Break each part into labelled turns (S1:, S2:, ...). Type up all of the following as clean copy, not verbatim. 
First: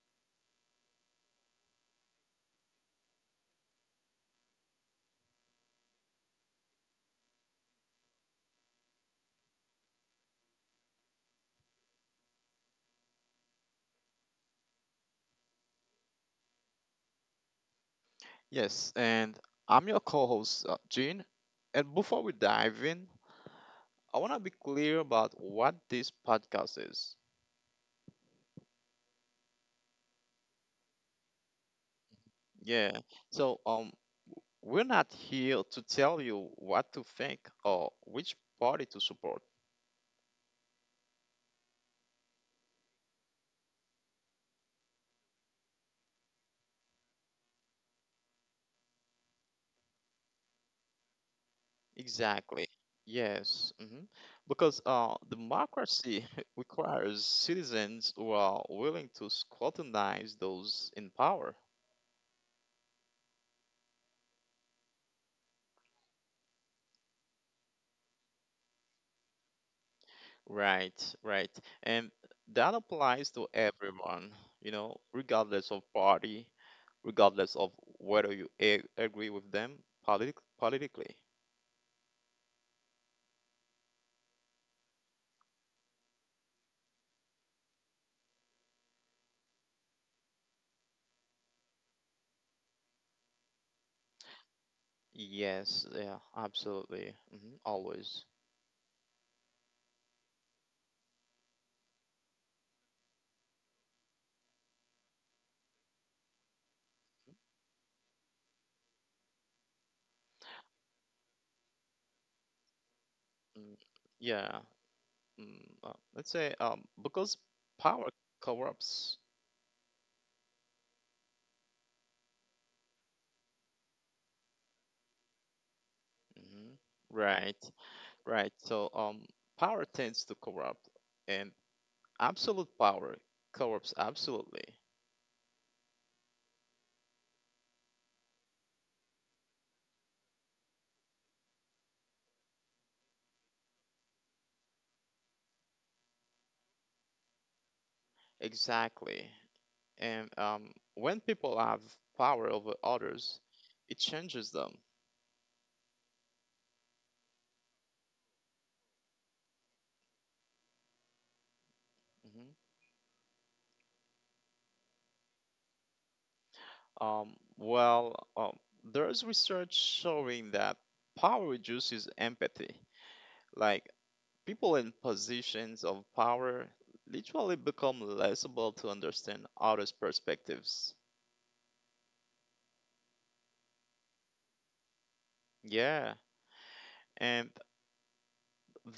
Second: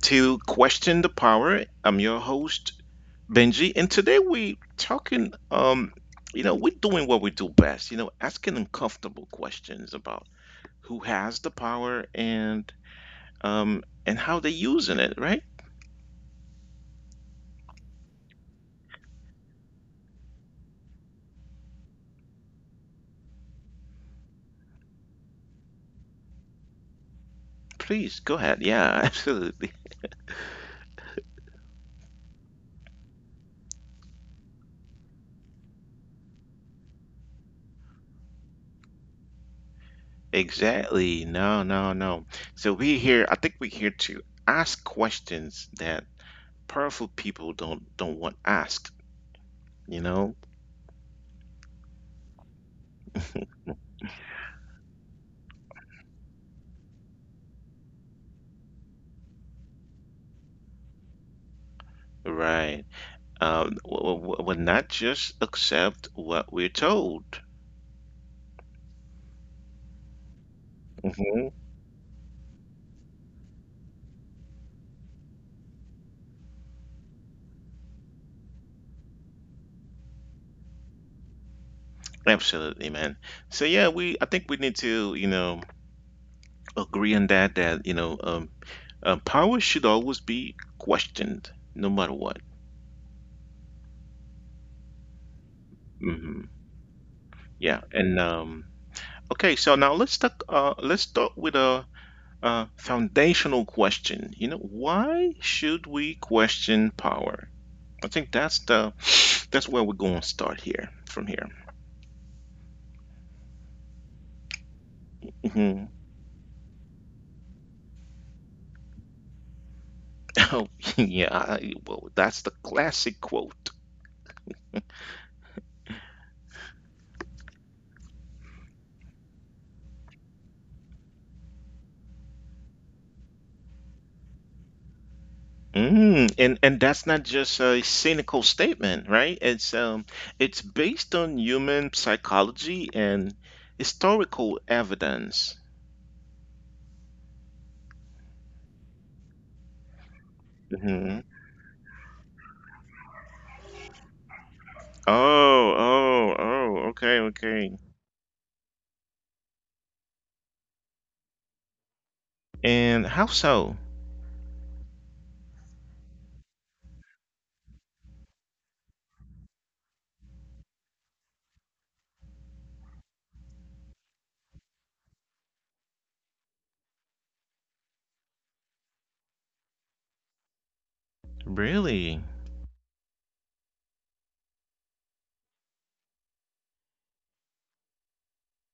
S1: to Question the Power. I'm your host, Benji, and today we talking we're doing what we do best, asking uncomfortable questions about who has the power and how they're using it, right?
S2: Yes, and I'm your co host, Gene. And before we dive in, I want to be clear about what this podcast is.
S1: Please go ahead. Yeah, absolutely.
S2: Yeah, so we're not here to tell you what to think or which party to support.
S1: Exactly. No, no, no. So we here, I think we're here to ask questions that powerful people don't want asked, you know?
S2: Exactly. Yes, because democracy requires citizens who are willing to scrutinize those in power.
S1: Right. Will not just accept what we're told.
S2: Right, right.
S1: Hmm
S2: And that applies to everyone, you know, regardless of party, regardless of whether agree with them politically.
S1: Absolutely, man. So yeah, we I think we need to agree on that power should always be questioned no matter what.
S2: Yes, yeah,
S1: Hmm
S2: absolutely.
S1: Yeah,
S2: Always.
S1: and okay, so now let's talk. Let's start with a foundational question. You know, why should we question power? I think that's the that's where we're going to start here from here.
S2: Mm, yeah. Let's
S1: Mhm.
S2: say because power corrupts.
S1: Oh, yeah. Well, that's the classic quote.
S2: hmm Right, right. So power tends to corrupt and absolute power corrupts absolutely.
S1: Mm, and that's not just a cynical statement, right? It's it's based on human psychology and historical evidence.
S2: Exactly. And when people have
S1: Hmm
S2: power over others, it changes them.
S1: Oh, oh, oh, okay, okay.
S2: Mhm.
S1: And how so?
S2: Well, there's research showing that power reduces empathy. Like people in positions of power literally become less able to understand others' perspectives.
S1: Really?
S2: Yeah, and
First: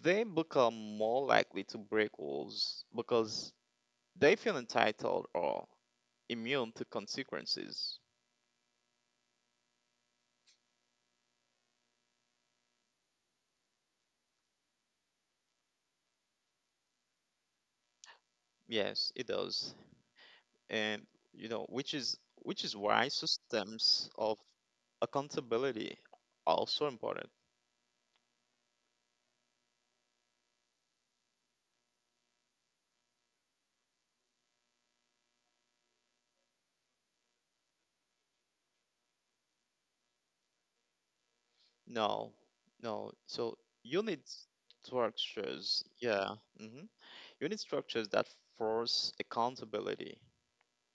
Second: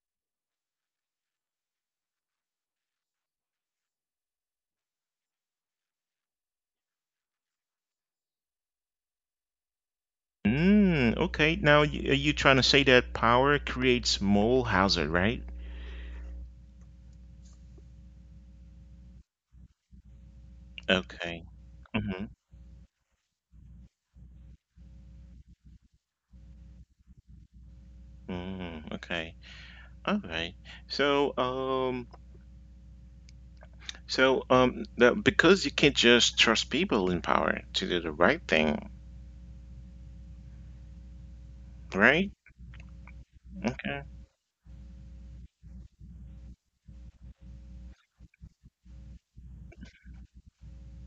S2: they become more likely to break rules because they feel entitled or immune to consequences.
S1: Mm, okay. Now, are you trying to say that power creates moral hazard, right?
S2: Yes, it does. And
S1: Okay.
S2: which
S1: Mm-hmm.
S2: is which is why systems of accountability are so important.
S1: Mm, okay. All right. So, so, because you can't just trust people in power to do the right thing, right?
S2: No, no. So
S1: Okay,
S2: you need structures. Yeah. hmm you need structures that force accountability.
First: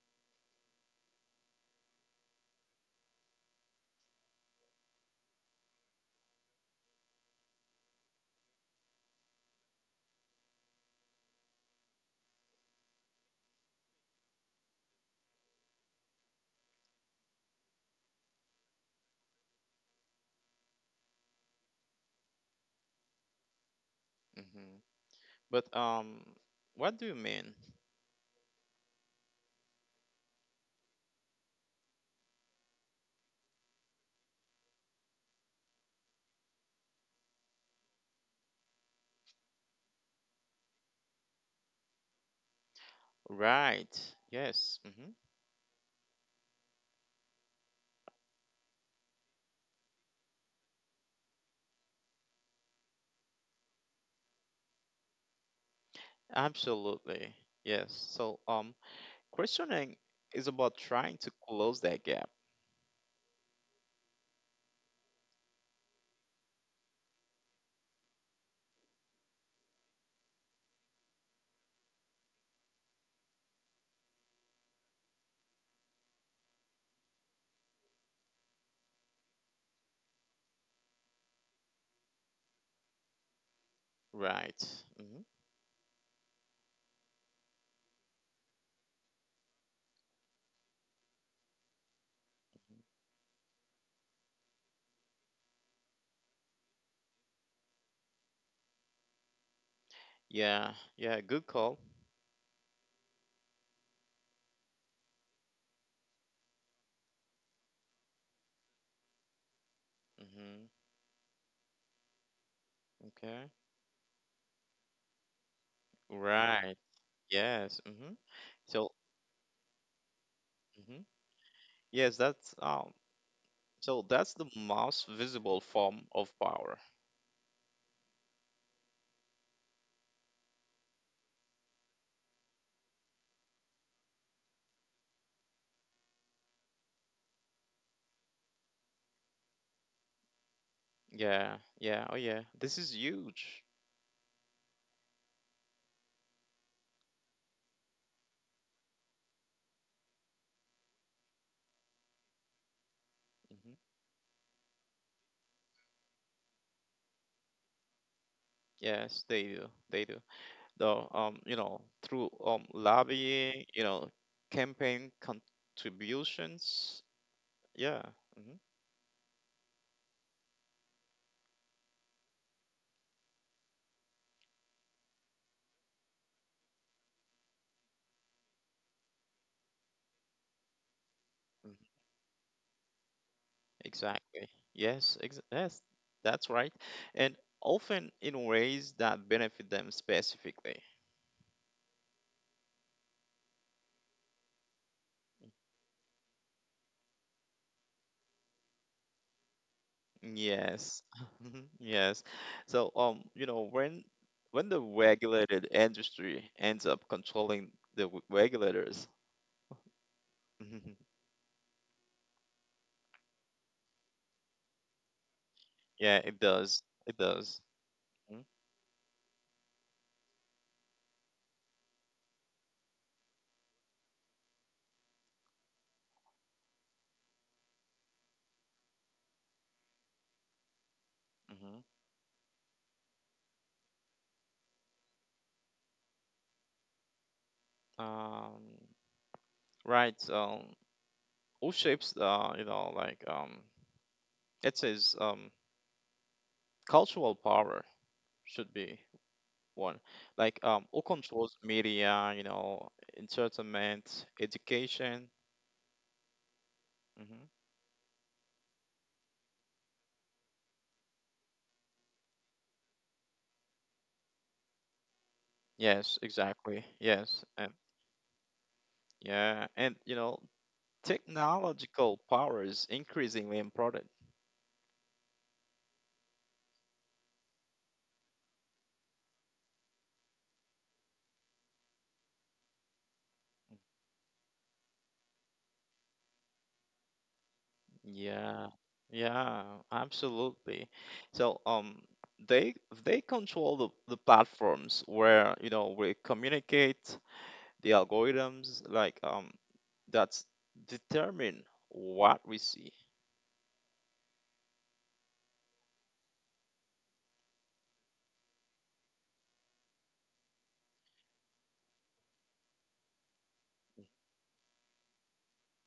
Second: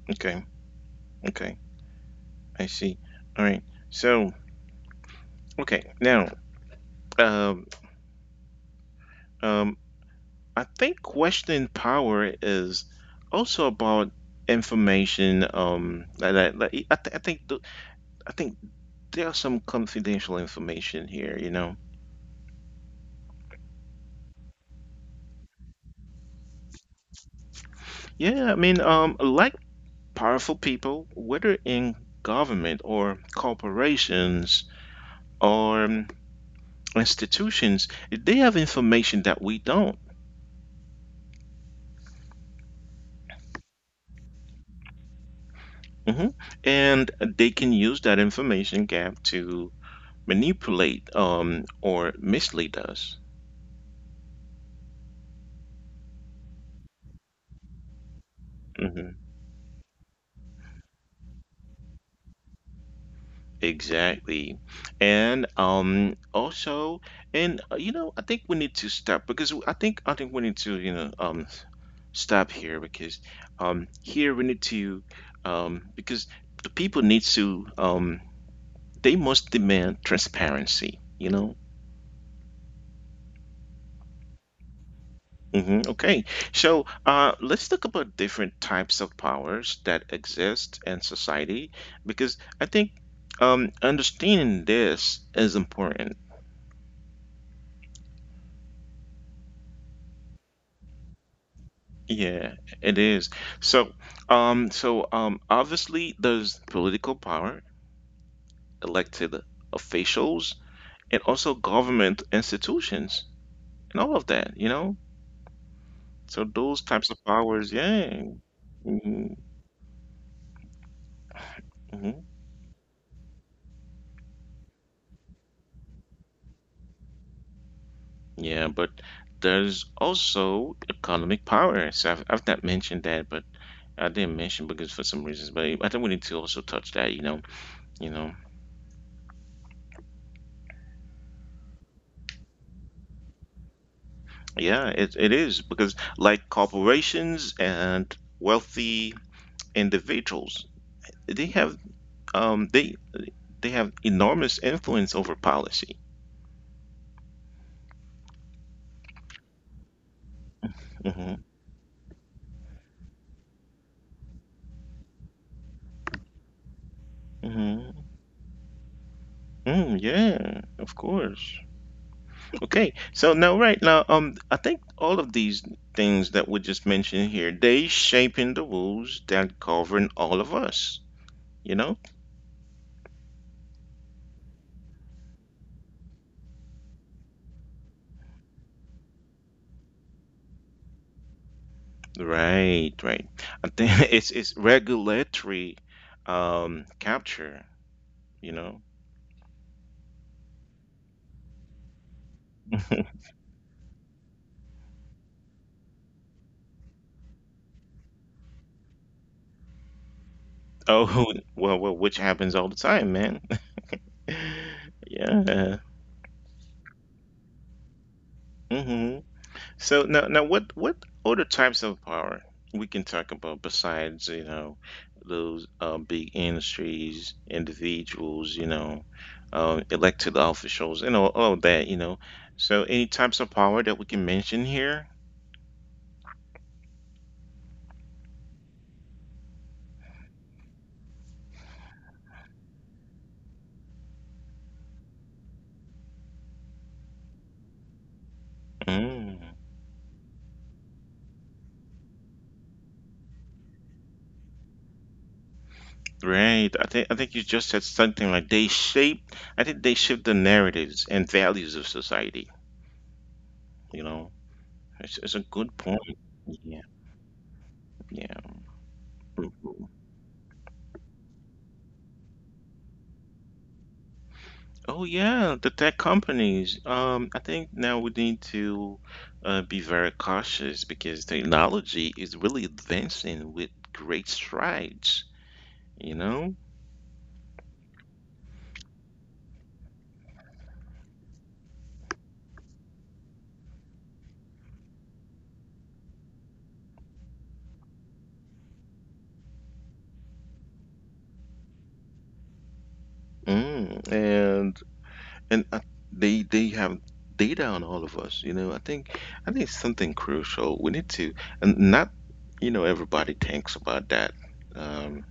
S1: okay, okay. I see. All right. So, okay. Now, um, um, I think questioning power is also about information. That, that, that- I, th- I think there's some confidential information here. You know.
S2: hmm but what do you mean?
S1: Yeah. I mean, like powerful people, whether in government or corporations or institutions, they have information that we don't.
S2: Right, yes.
S1: Mhm. And they can use that information gap to manipulate or mislead us.
S2: Absolutely, yes. So
S1: Hmm
S2: questioning is about trying to close that gap.
S1: Exactly. And also, I think we need to stop because I think we need to stop here because here we need to because the people need to they must demand transparency. You know,
S2: Right. hmm
S1: hmm okay, so let's talk about different types of powers that exist in society because I think understanding this is important.
S2: yeah, yeah, good call.
S1: Yeah, it is. So, obviously there's political power, elected officials,
S2: Mm-hmm.
S1: and also government institutions,
S2: Okay.
S1: and all of that. You know, so those types
S2: Right.
S1: of powers. Yeah.
S2: Yes. Mm-hmm.
S1: hmm
S2: So, hmm yes, that's So that's the most visible form of power.
S1: Yeah, but there's also economic powers. I've not mentioned that, but I didn't mention because for some reasons, but I think we need to also touch that, you know, you know.
S2: Yeah. Yeah. Oh, yeah. This is huge.
S1: Yeah, it is because like corporations and wealthy individuals, they have um they they have
S2: hmm
S1: enormous influence over policy.
S2: Yes, they do. They do.
S1: Mm-hmm.
S2: Though, through lobbying, campaign contributions.
S1: Mm-hmm.
S2: Yeah. Mm-hmm.
S1: Mm, yeah, of course. Okay, so now right now, I think all of these things that we just mentioned here, they shaping the rules that govern all of us. You know,
S2: Hmm. Mhm. Exactly. Yes. Yes. That's right. And often in ways that benefit them specifically.
S1: right, right. I think it's regulatory, capture. You know,
S2: Yes. Yes. So, when the regulated industry ends up controlling the regulators,
S1: oh well, well, which happens all the time, man. yeah.
S2: yeah, it does. It does. Mm.
S1: hmm So now, what other types of power we can talk about besides, you know, those big industries, individuals, you know, elected officials, and all of that, you
S2: Mm-hmm.
S1: know. So any types of power that we can mention here?
S2: Um, right. So, who shapes, like, it says, cultural power should be
S1: Mm,
S2: one. Like, who controls media, entertainment, education.
S1: right. I think you
S2: hmm
S1: just said something like they shape. I think they shape the narratives and values of society. You know, it's a good
S2: Yes,
S1: point.
S2: exactly.
S1: Yeah.
S2: Yes.
S1: Yeah.
S2: Yeah, and
S1: Mm-hmm.
S2: technological power is increasingly important.
S1: Oh yeah, the tech companies. I think now we need to be very cautious because technology is really advancing with great strides, you know?
S2: Yeah, yeah, absolutely. So, they they control the platforms where we communicate, the algorithms like that's determine what we see.
S1: Mm, and they have data on all of us, you know. I think it's something crucial. We need to, and not, you know, everybody thinks about that, um,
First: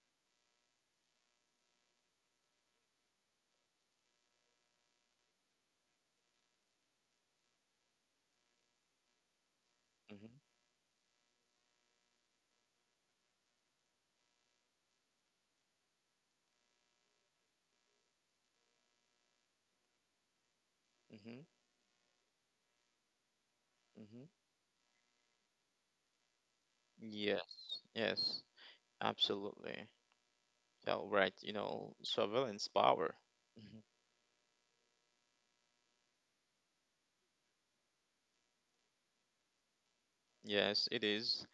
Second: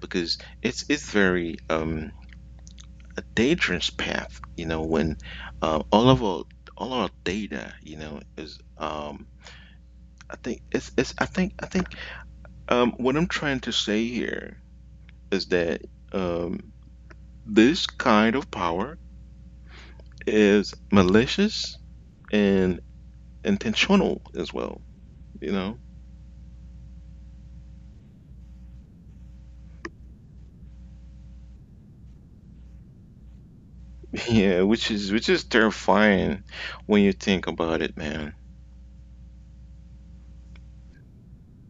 S1: because it's very a dangerous path. You know, when all of our all our data, you know, is I
S2: Mm-hmm,
S1: think it's I think what I'm trying to say here is that um, this kind of power is
S2: mm-hmm,
S1: malicious and intentional
S2: mm-hmm.
S1: as well. You know,
S2: Yes, yes, absolutely. So, right, surveillance power. Mhm.
S1: yeah, which is terrifying when you think about it, man.
S2: Yes, it is.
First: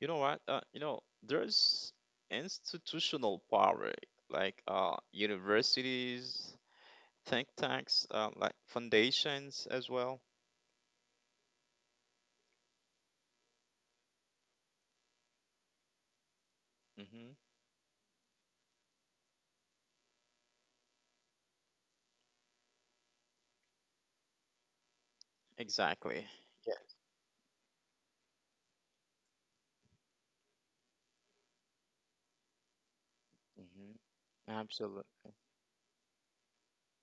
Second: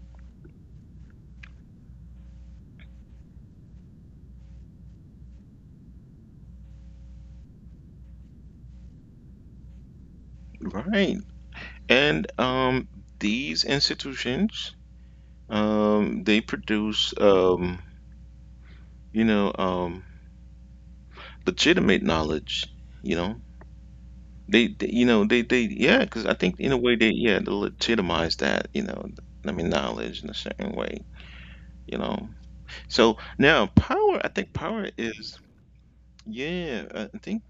S2: You know what? There's institutional power, like universities, think tanks, like foundations as well.
S1: Right, and these institutions they produce
S2: hmm
S1: you know, um, legitimate knowledge, you know. Yeah, because I
S2: Exactly.
S1: think in a way
S2: Yeah.
S1: they, yeah, they legitimize that, you know, I mean, knowledge in a certain way, you know. So now power, I
S2: hmm
S1: think power is,
S2: Absolutely.
S1: yeah,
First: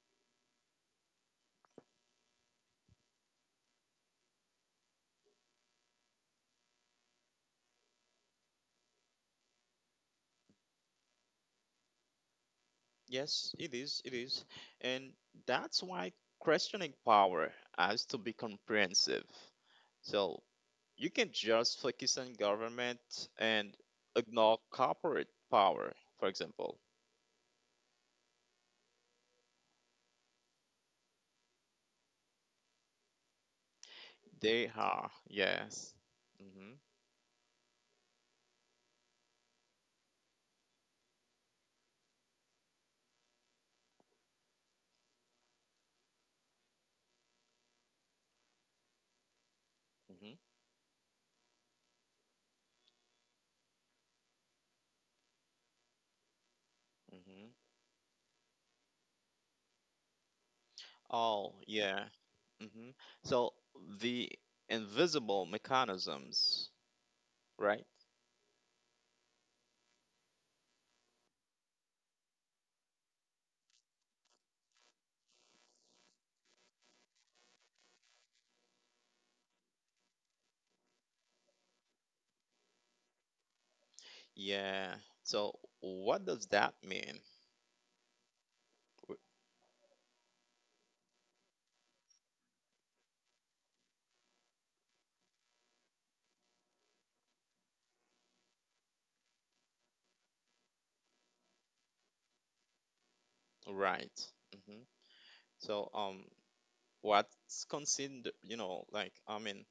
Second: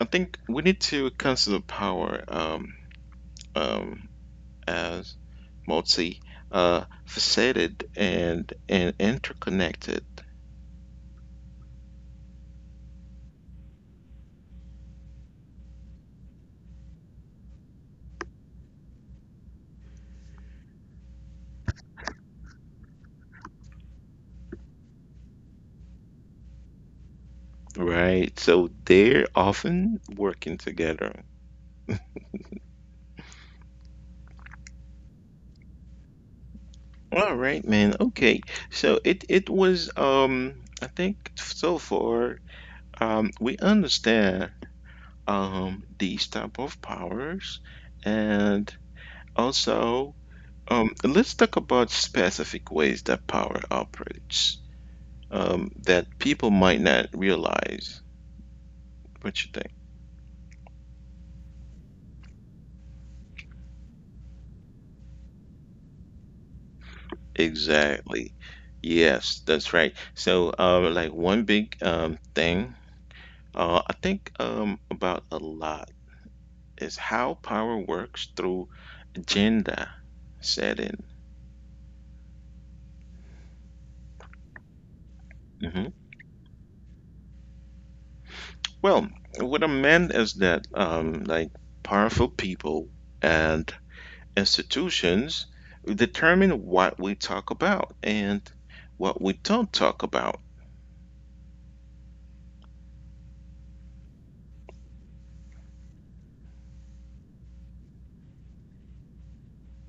S1: I think we need to consider power, um, as multi, faceted and interconnected,
S2: Yes, it is. It is, and that's why questioning power has to be comprehensive. So you can just focus on government and ignore corporate power, for example.
S1: right? So they're often working together.
S2: They are, yes. Mm-hmm.
S1: All right, man. Okay. So it was I think so far we understand these type of powers and also
S2: Mhm,
S1: let's talk about specific ways that power operates that people might not
S2: mhm.
S1: realize. What you think?
S2: Oh, yeah. hmm So the invisible mechanisms, right?
S1: Exactly. Yes, that's right. So like one big thing I think about a lot is how power works through agenda setting.
S2: Yeah. So
S1: Hmm
S2: what does that mean?
S1: Well, what I meant is that like powerful people and institutions determine what we talk about and what we don't talk about.
S2: Right. hmm So, what's considered, like, I mean,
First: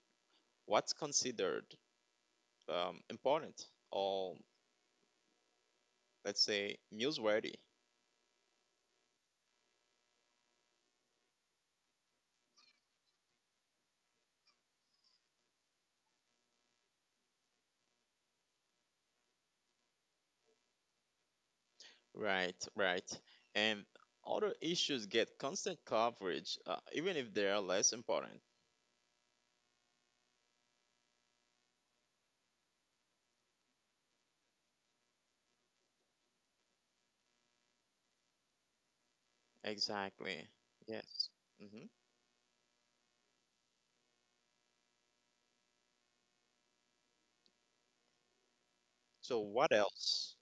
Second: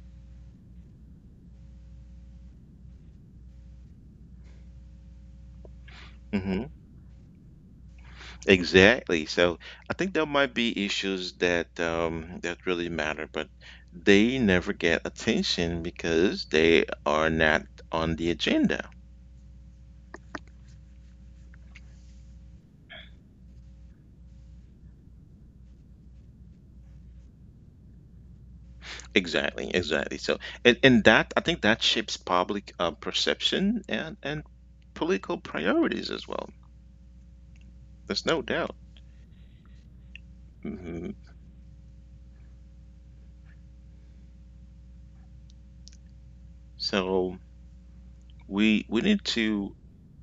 S2: what's considered important, or let's
S1: Hmm
S2: say newsworthy?
S1: Exactly. So I think there might be issues that that really matter, but they never get attention because they are not on the agenda.
S2: Right, right. And other issues get constant coverage, even if they are less important.
S1: Exactly, exactly. So, and that I think that shapes public perception and political priorities as well. There's no doubt.
S2: Exactly.
S1: Hmm
S2: Yes. hmm
S1: So we
S2: So
S1: need
S2: what
S1: to.
S2: else?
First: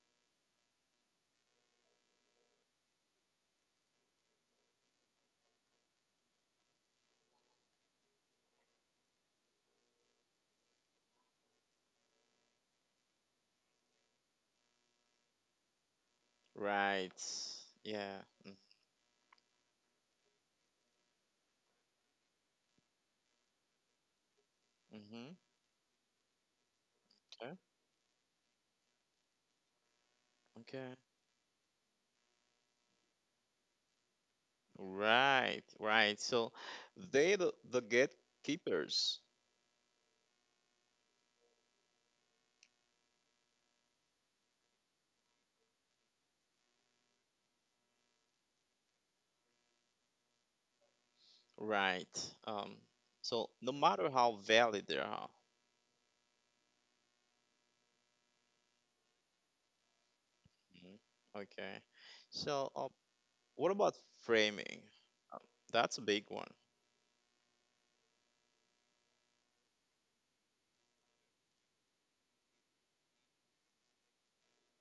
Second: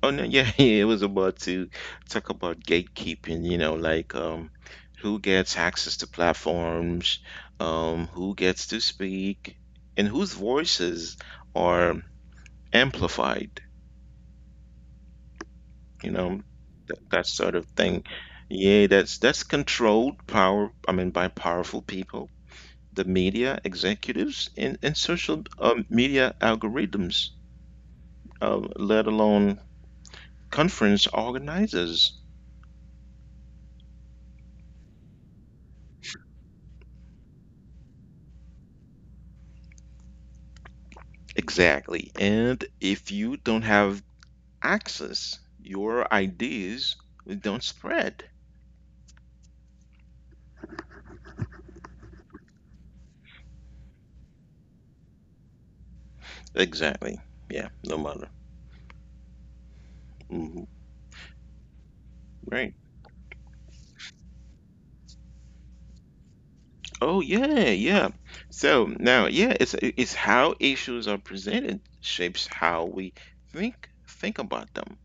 S1: Oh no, yeah, yeah. It was about to talk about gatekeeping. You know, like who gets access to platforms, who gets to speak, and whose voices are amplified. You know, that,
S2: Right.
S1: that sort of thing.
S2: Yeah. Mm.
S1: Yeah, that's controlled power, I mean, by powerful people, the media executives, and
S2: Mm-hmm.
S1: social media algorithms,
S2: Okay.
S1: let alone
S2: Okay.
S1: conference organizers.
S2: Right. Right. So the gatekeepers.
S1: Exactly, and if you don't have access, your ideas don't spread.
S2: Right. So no matter how valid they are.
S1: Exactly. Yeah, no matter. Hmm
S2: Mhm. Okay. So
S1: Right.
S2: what about framing? Uh, That's a big one.
S1: Oh yeah, yeah. So now, yeah, it's how issues are presented shapes how we think about them.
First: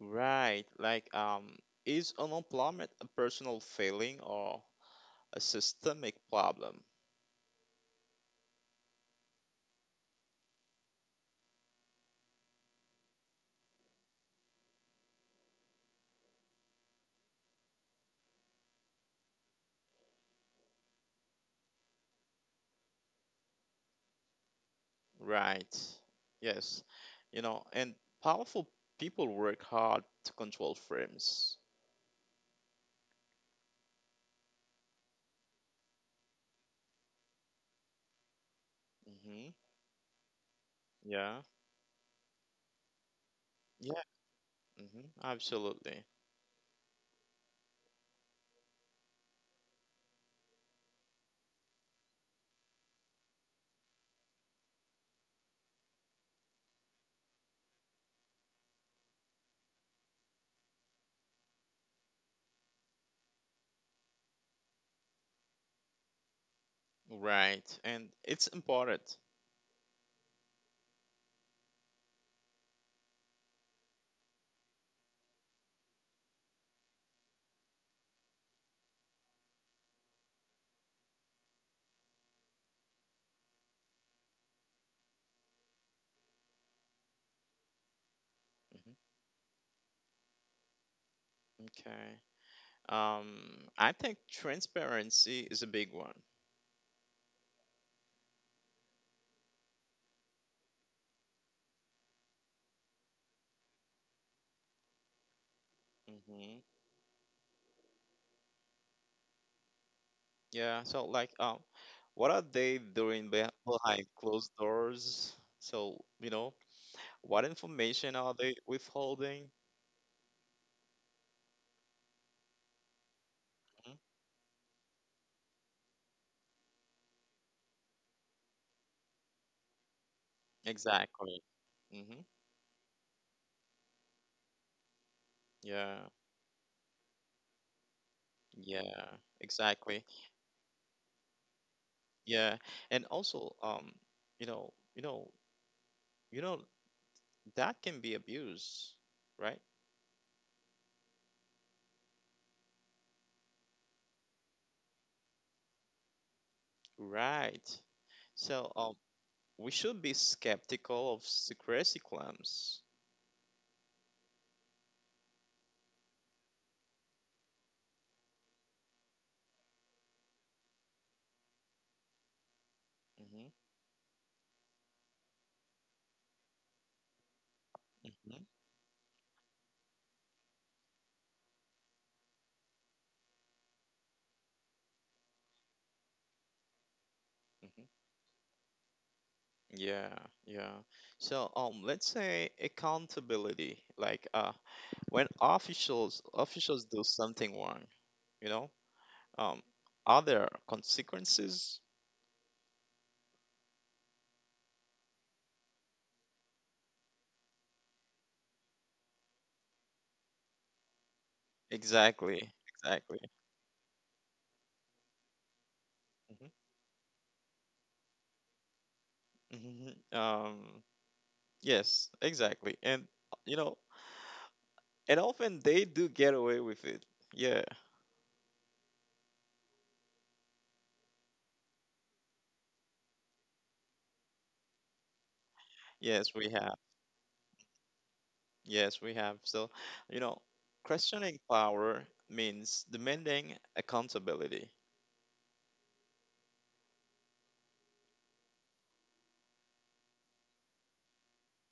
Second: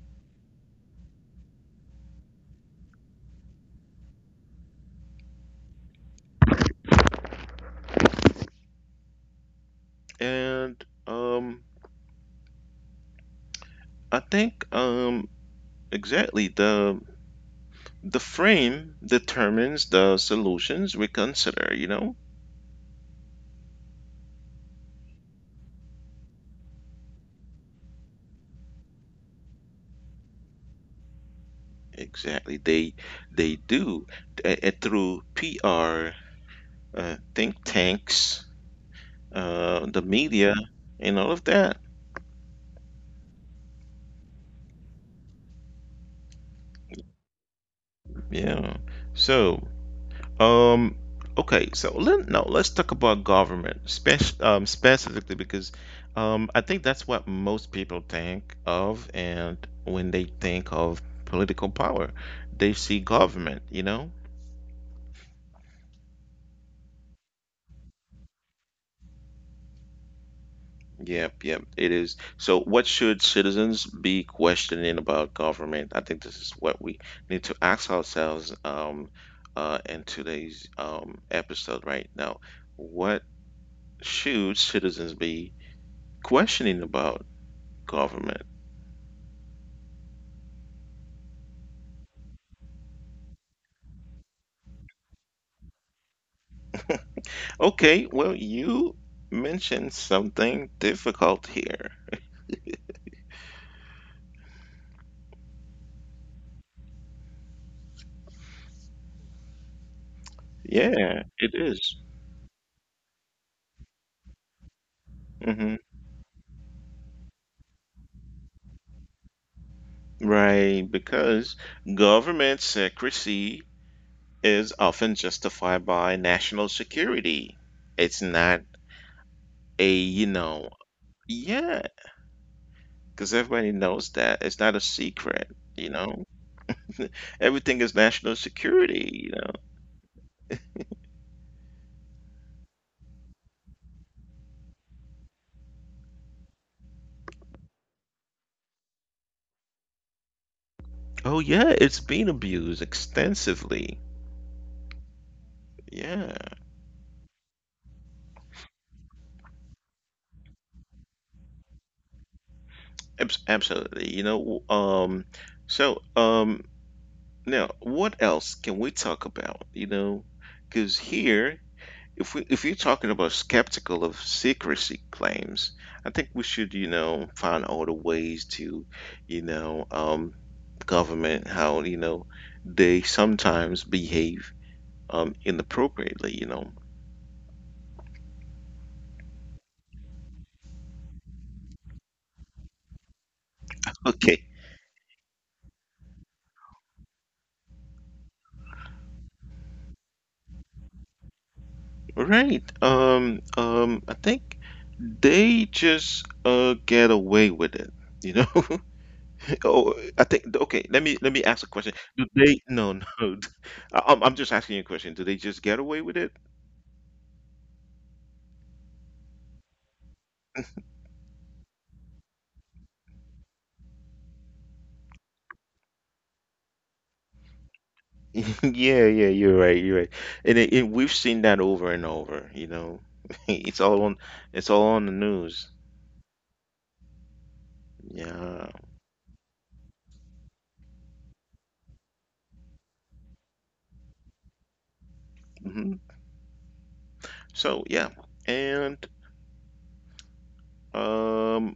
S2: Right. Like, is unemployment a personal failing or a systemic problem?
S1: And I think exactly, the frame determines the solutions we consider, you know?
S2: Right. Yes. And powerful people work hard to control frames.
S1: Exactly. They do through PR, think tanks,
S2: Mm-hmm.
S1: the media
S2: Yeah.
S1: and all of that.
S2: Yeah. Mm-hmm. Absolutely.
S1: Yeah. So um, okay, so let, no, let's talk about government, specifically because I think that's what most people think of, and when they think of political power, they see government, you know?
S2: Right. And it's important.
S1: Yep, yep, it is. So, what should citizens be questioning about government? I think this is what we need to ask ourselves in today's episode right now. What should citizens be questioning about government?
S2: hmm Okay. I think transparency is a big one.
S1: Okay, well, you mentioned something difficult here.
S2: hmm Yeah. So, like,
S1: Yeah, it
S2: what are
S1: is.
S2: they doing behind closed doors? So,
S1: Mm-hmm.
S2: what information are they withholding?
S1: Right, because government
S2: Mhm.
S1: secrecy is often justified by national security. It's not a, you know,
S2: Exactly. Mm-hmm.
S1: yeah, because everybody knows that. It's not a secret,
S2: Yeah.
S1: you know? Everything is national
S2: Yeah,
S1: security, you know?
S2: exactly. Yeah, and also, you know, you know, you know, that can be abused, right?
S1: Oh, yeah, it's been abused extensively. Yeah.
S2: Right. So, we should be skeptical of secrecy claims.
S1: Abs- Absolutely. You know, so um, now what else can we talk about? You know, because here, if we if you're
S2: hmm
S1: talking about skeptical of secrecy claims, I think we should, you know, find other
S2: hmm
S1: ways to, you know, government how, you know, they sometimes behave inappropriately, you know.
S2: hmm Yeah, yeah. So, let's say accountability, like,
S1: Okay.
S2: when officials do something wrong, you know, um, are there consequences?
S1: Right. I think they just get away with it, you know? Oh, I think okay. Let me ask a question. Do
S2: Exactly,
S1: they? No,
S2: exactly.
S1: no. I'm just asking you a question. Do they just get away with
S2: Mm-hmm.
S1: it?
S2: hmm Um, yes, exactly. You know, and often they do get away with it. Yeah.
S1: Yeah, yeah. You're right. You're right. And it, we've seen that over and over. You know, it's all on. It's all on the news.
S2: Yes, we have.
S1: Yeah.
S2: Yes, we have. So, you know, questioning power means demanding accountability.
S1: hmm So yeah. And um,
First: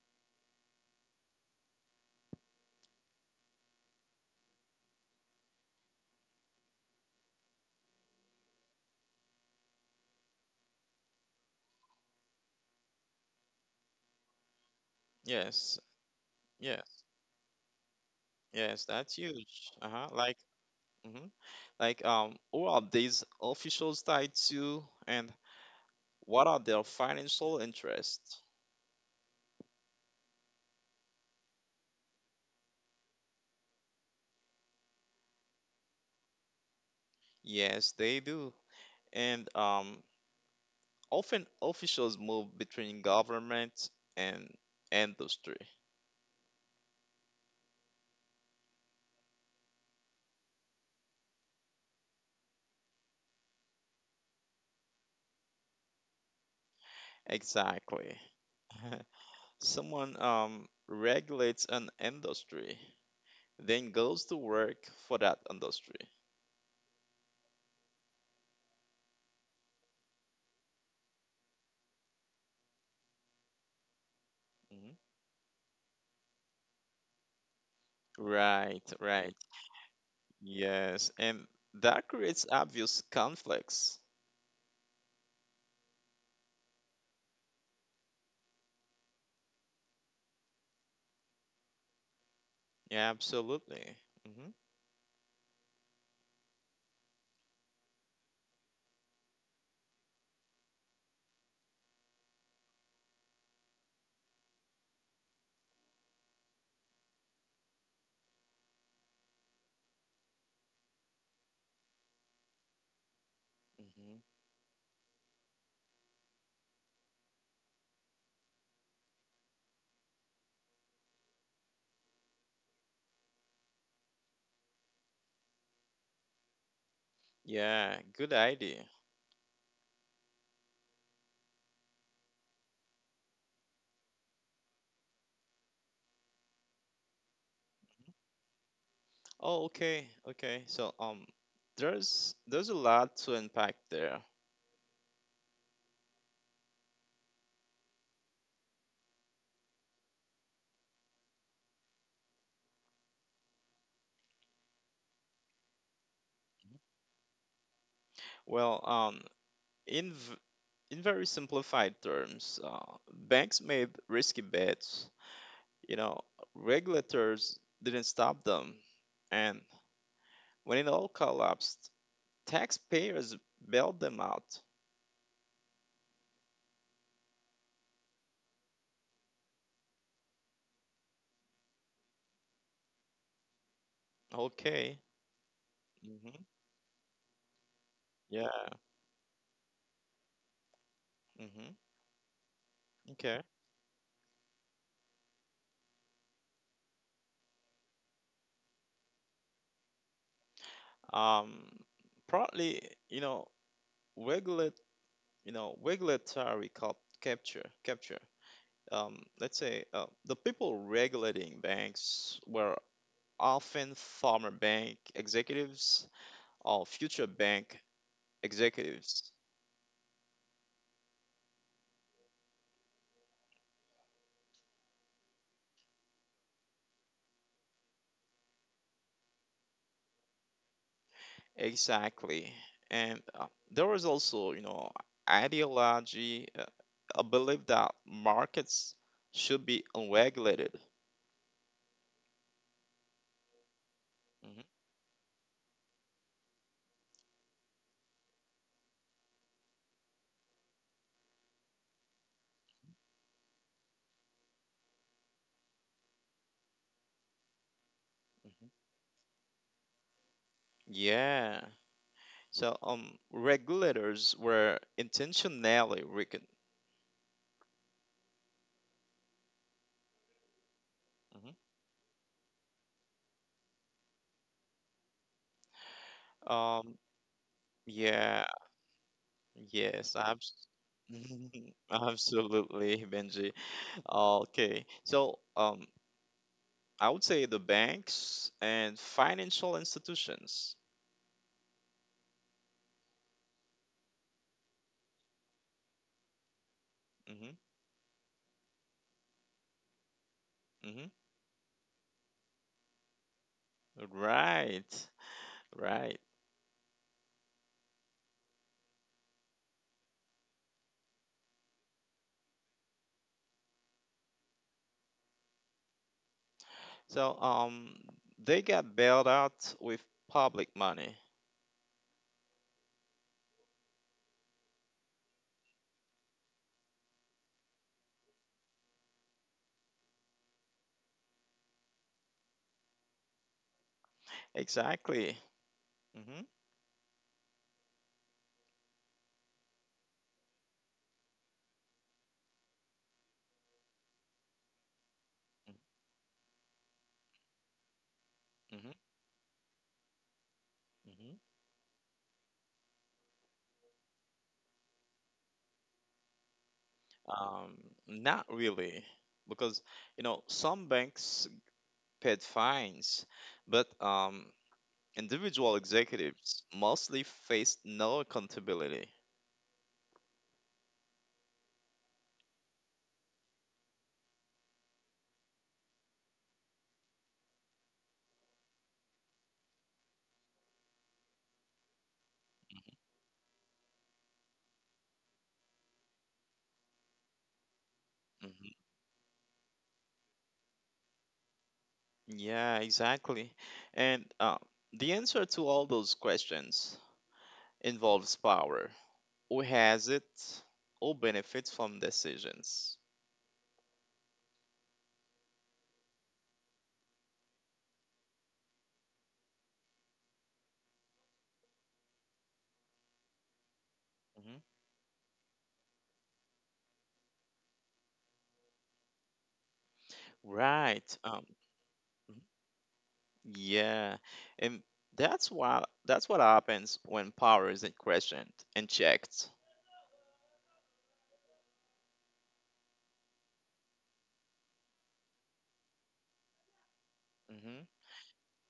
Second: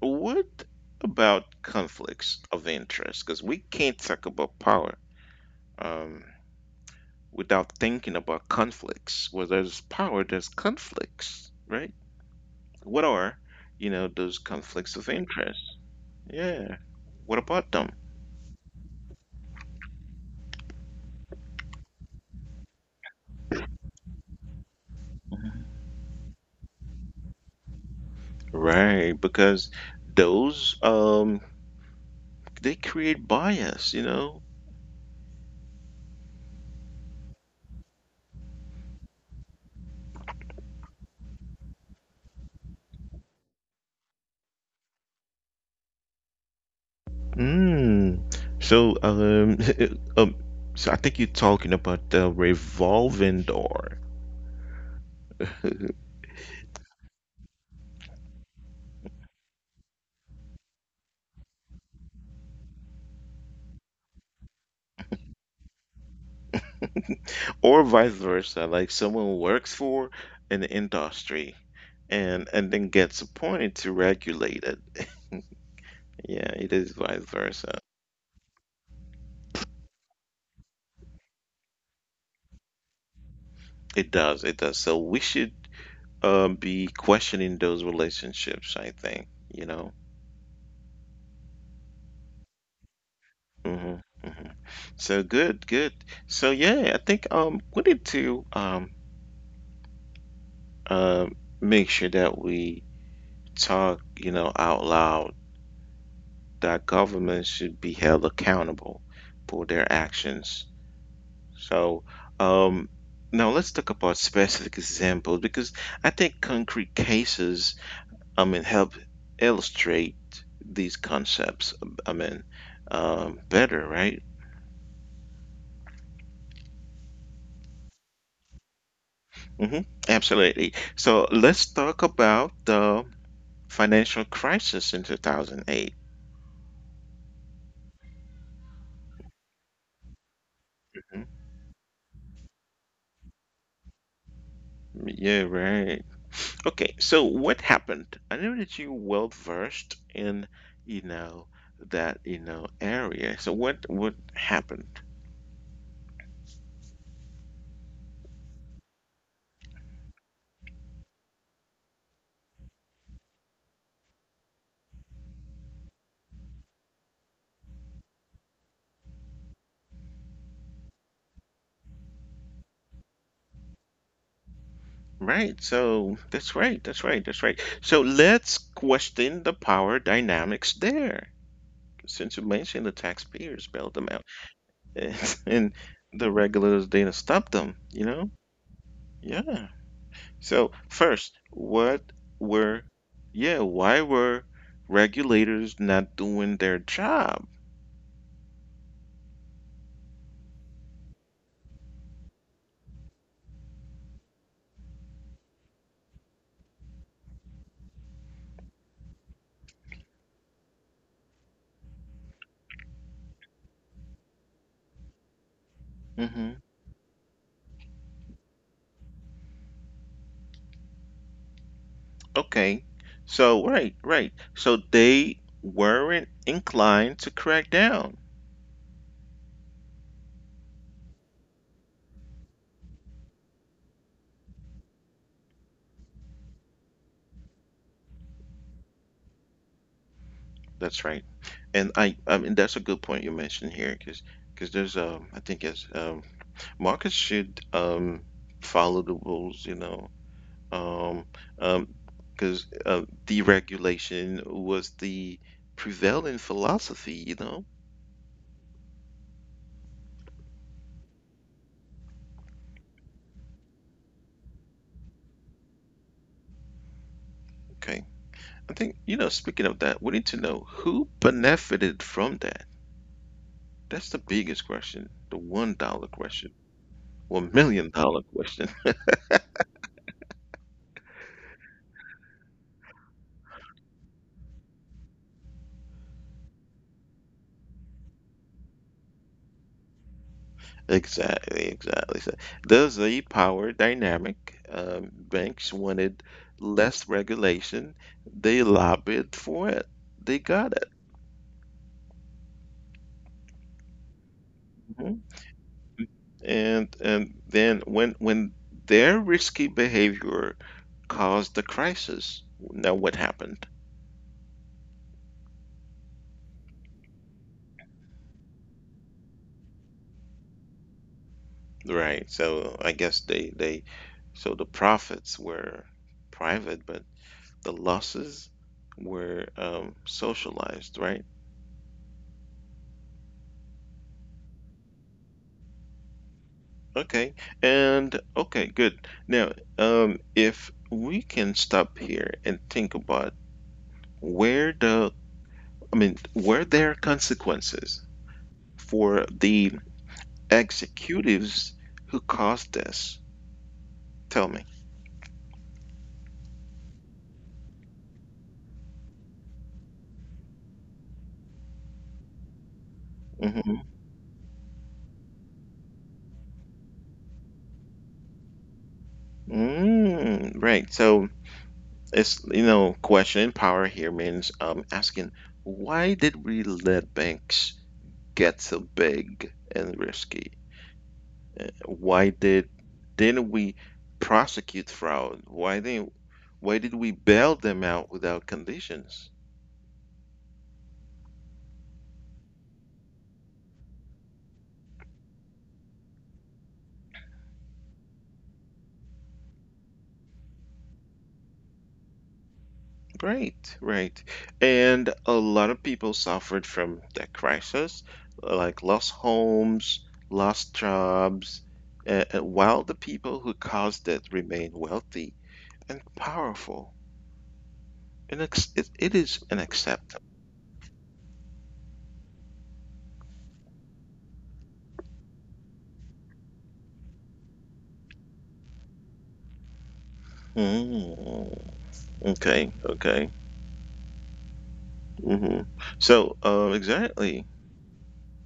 S1: what about conflicts of interest? Because we can't talk about power um without thinking about conflicts. Where there's power, there's conflicts, right? What are, you know, those conflicts of interest?
S2: Yes.
S1: Yeah.
S2: Yes.
S1: What about them?
S2: Yes, that's huge. Uh-huh. Like, mhm. Like, who are these officials tied to, and what are their financial interests?
S1: Right, because those they create bias, you know.
S2: Yes, they do. And often officials move between government and industry.
S1: Mm. So um so I think you're talking about the revolving door.
S2: Exactly. Someone regulates an industry, then goes to work for that industry.
S1: Or vice versa, like someone works for an industry and then gets appointed to
S2: Mhm.
S1: regulate it. Yeah, it is vice versa.
S2: Right, right. Yes, and that creates obvious conflicts.
S1: It does, it does. So we should be questioning those relationships, I think, you know.
S2: Yeah, absolutely. hmm
S1: Hmm hmm So good, good. So yeah, I think wanted to uh, make sure that we talk, you know, out loud that government should be held accountable for their actions. So um, now
S2: hmm
S1: let's talk about specific examples because I think concrete cases, I mean, help illustrate these concepts, I mean, better, right?
S2: Yeah, good idea.
S1: hmm Absolutely. So let's talk about the financial crisis in 2008.
S2: Oh, okay, okay. So
S1: Mhm.
S2: there's a lot to unpack there.
S1: Yeah, right. Okay, so what happened? I know that you well versed in, you know, that area. So what happened?
S2: Well, in in very simplified terms, banks made risky bets. You know, regulators didn't stop them. And when it all collapsed, taxpayers bailed them out.
S1: Right. So that's right. That's right. That's right. So let's question the power dynamics there. Since you mentioned the taxpayers bailed them out
S2: Okay.
S1: and, and
S2: Hmm.
S1: the regulators didn't stop them, you know?
S2: Yeah.
S1: Yeah. So, first,
S2: Hmm.
S1: were,
S2: Okay.
S1: yeah, why were regulators not doing their job?
S2: Um, partly, you know, regulate, regulatory capture. Let's say the people regulating banks were often former bank executives, all
S1: hmm
S2: future bank executives.
S1: Okay. So, right, right. So they weren't inclined to crack down.
S2: Exactly. And there was also, ideology, a belief that markets should be unregulated.
S1: That's right. And I mean, that's a good point you
S2: hmm
S1: mentioned here because there's I think as markets should follow the rulesum, um, because deregulation was the prevailing philosophy, you know?
S2: hmm Yeah. So regulators were intentionally weakened.
S1: Okay. I think speaking of that, we need to know
S2: hmm
S1: who benefited from that. That's the biggest question, the $1
S2: Um,
S1: question, one
S2: yeah,
S1: million dollar question.
S2: yes, abs absolutely, Benji. Okay, so I would say the banks and financial institutions.
S1: Exactly, exactly. So there's a power dynamic. Banks wanted
S2: hmm
S1: less regulation. They lobbied for it. They got
S2: hmm
S1: it.
S2: Right,
S1: Mm-hmm.
S2: right.
S1: And then when their risky behavior caused the crisis, now what happened?
S2: So they got bailed out with public money.
S1: Right. So I guess they so the profits were private, but the losses were socialized, right?
S2: Exactly. hmm
S1: Okay. And okay, good. Now, if we can stop here and think about where the, I mean, were there consequences
S2: hmm
S1: for the
S2: hmm
S1: executives who caused this? Tell me.
S2: Um, not really, because some banks paid fines, but
S1: hmm
S2: individual executives mostly faced no accountability.
S1: Mm, right. So it's question in power here means asking why did we let banks get so big and risky? Why didn't we prosecute fraud? Why didn't Why did we bail them out
S2: Mm-hmm.
S1: without conditions?
S2: Yeah, exactly. And the answer to all those questions involves power. Who has it? Who benefits from decisions?
S1: Great, right. And a lot of people suffered from that crisis, like lost homes, lost jobs, while the people who caused it
S2: hmm
S1: remain wealthy and powerful. And it is an acceptance.
S2: Right. Mhm, yeah, and that's what happens when power isn't questioned and checked.
S1: Mm, okay, okay. hmm So, exactly.
S2: hmm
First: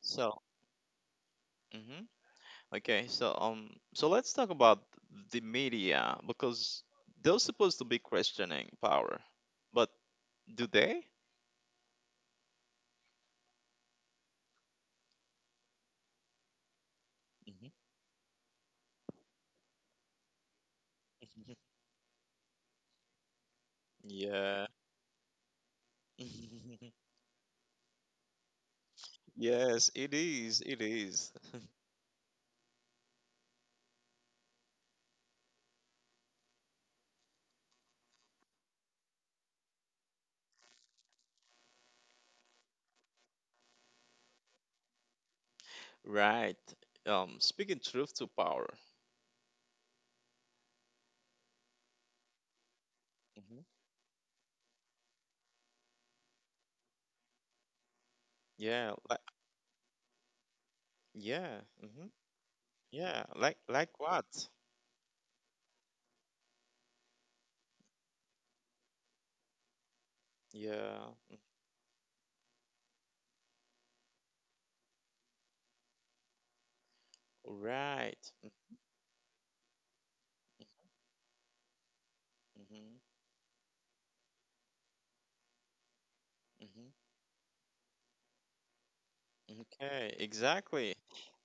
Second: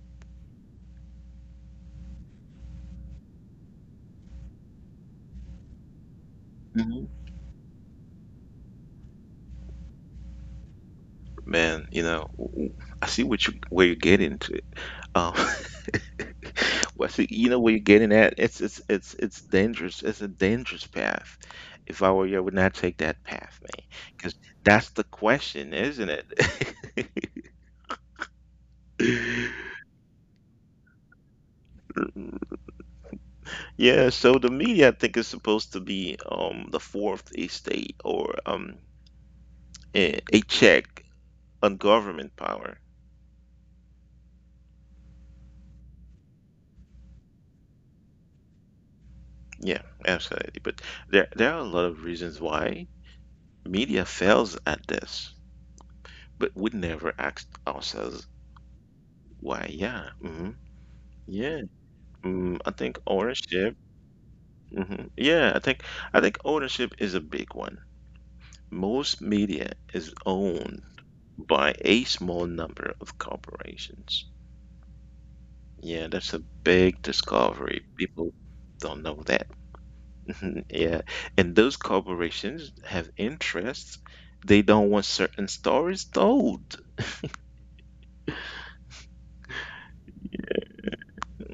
S2: So, hmm okay, so let's talk about the media because
S1: hmm
S2: they're supposed to be questioning power, but do they?
S1: Man, I see what you where you're getting to. Um, Well, see, you know
S2: Mhm.
S1: what you're getting at. It's dangerous. It's a dangerous path. If I were you, I would not take that path, man. Because
S2: Yeah.
S1: that's the question, isn't it?
S2: Yes, it is. It is.
S1: Yeah. So the media, I think, is supposed to be the fourth estate or a check on government power.
S2: Right. Speaking truth to power.
S1: Yeah, absolutely. But there are a lot of reasons why
S2: hmm
S1: media fails at this, but we never ask ourselves
S2: Yeah, like,
S1: why. Yeah.
S2: yeah.
S1: Yeah. Mm, I think
S2: Yeah, like
S1: ownership.
S2: like what?
S1: Yeah, I think ownership is a big one. Most media is owned
S2: Yeah.
S1: by a small number of corporations. Yeah, that's a big discovery.
S2: Right.
S1: People don't know that. Yeah, and those corporations
S2: hmm
S1: have interests. They don't want certain stories told.
S2: hmm Okay, exactly.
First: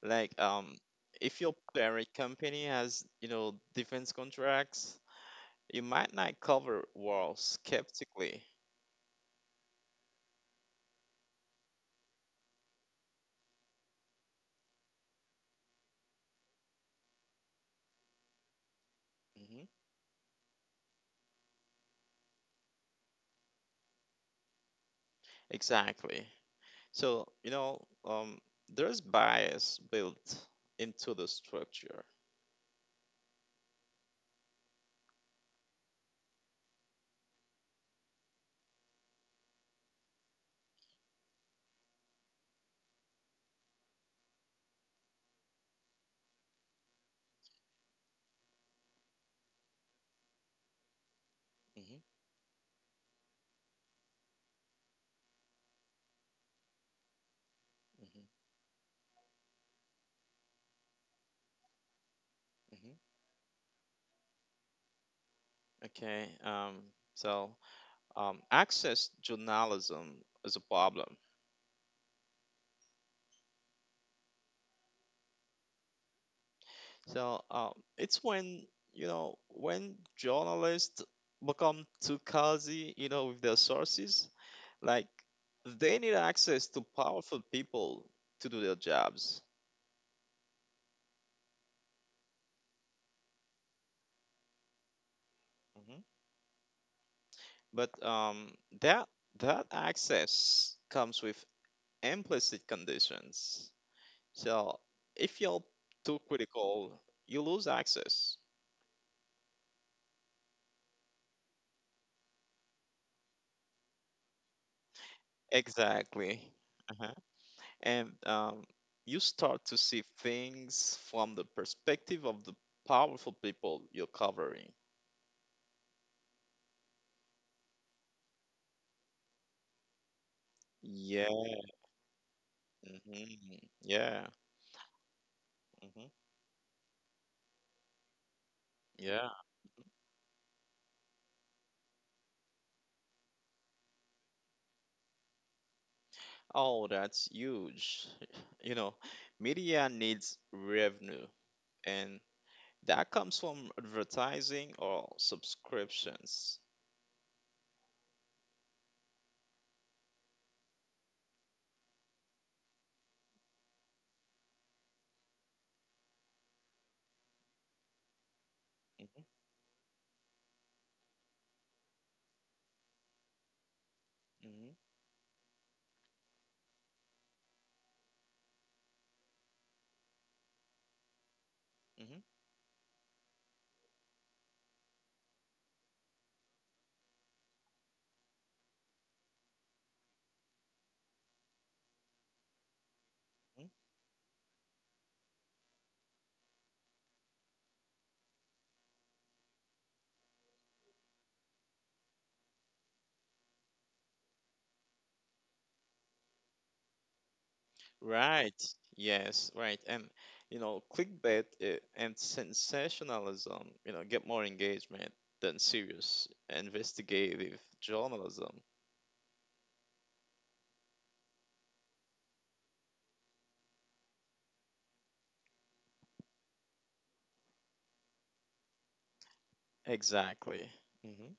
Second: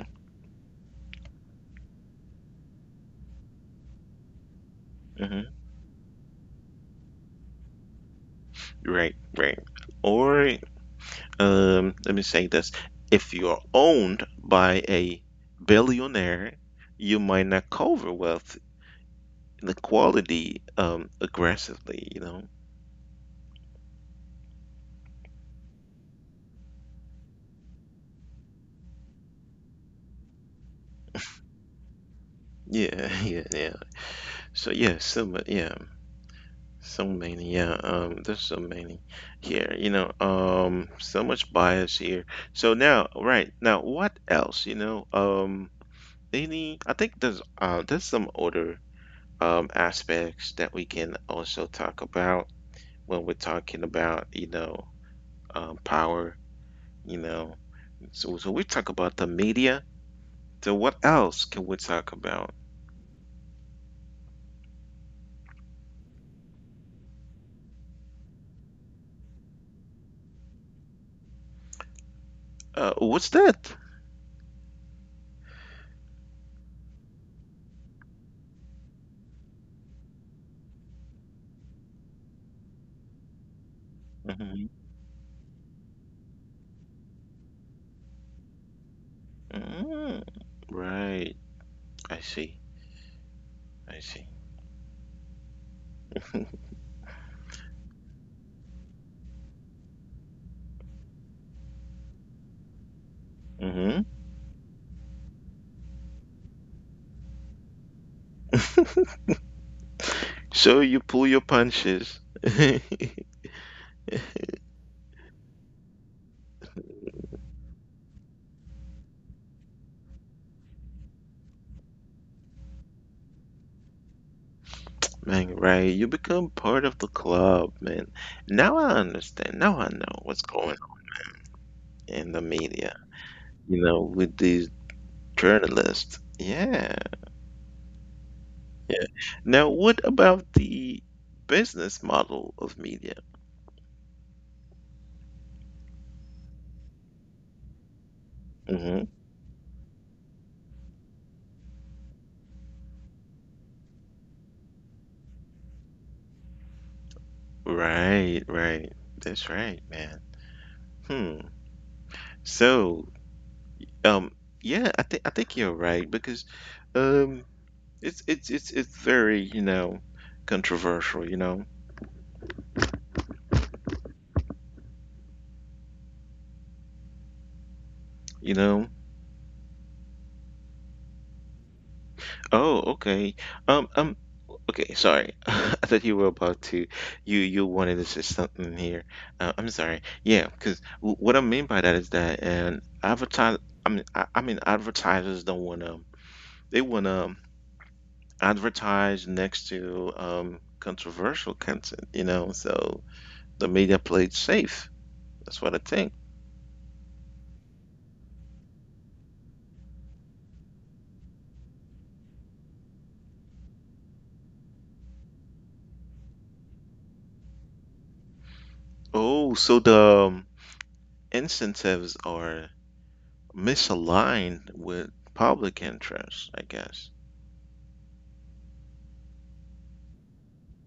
S2: Like, if your parent company has, defense contracts,
S1: hmm
S2: you might not cover wars skeptically.
S1: Right, right. Or Let me say this. If you're owned by a billionaire, you might not cover wealth
S2: hmm
S1: inequality aggressively, you know?
S2: Exactly. So, there's bias built into the structure.
S1: Yeah, yeah, yeah. So yeah, so yeah, so many. Yeah, there's so many here. So much bias here. So now, right now, what else? Any? I think there's some other aspects that we can also
S2: hmm
S1: talk about. When we're talking about power, you know
S2: hmm
S1: so we talk about the media, so what else can we talk about?
S2: hmm Okay. So, access journalism is a problem.
S1: Oh, what's that?
S2: So, it's when, when journalists become too cozy, with their sources, like
S1: hmm
S2: they need access to powerful people to do their jobs.
S1: mm right, I see, I see.
S2: hmm But that that access comes with implicit conditions.
S1: hmm
S2: So if you're too critical, you lose access.
S1: so you pull your punches.
S2: Exactly. Uh-huh. And you start to see things from the perspective of the powerful people you're covering.
S1: Man, right, you become part of the club, man. Now I understand. Now I know what's going
S2: Yeah.
S1: on in the media,
S2: Hmm.
S1: you
S2: Yeah.
S1: know, with these
S2: Hmm.
S1: journalists. Yeah.
S2: Yeah.
S1: Yeah. Now, what about the business model of media?
S2: Oh, that's huge. You know,
S1: hmm
S2: media needs revenue, and that comes from advertising or subscriptions.
S1: Right, right. That's right, man. Hmm. So, um, yeah, I think you're right because, um, it's very controversial
S2: hmm
S1: you know.
S2: Mhm,
S1: Oh, okay. Um, um, Okay, sorry. I thought you wanted to say something here. I'm sorry. Yeah, because w what I mean by that is that and
S2: mhm.
S1: advertise. I mean, advertisers don't want to. They want to advertise next to controversial content. So the media played safe. That's what I think.
S2: Right. Yes. Right. And clickbait and sensationalism, get more engagement than serious investigative journalism.
S1: Oh, so the um, incentives are misaligned with public interest, I guess.
S2: Exactly. hmm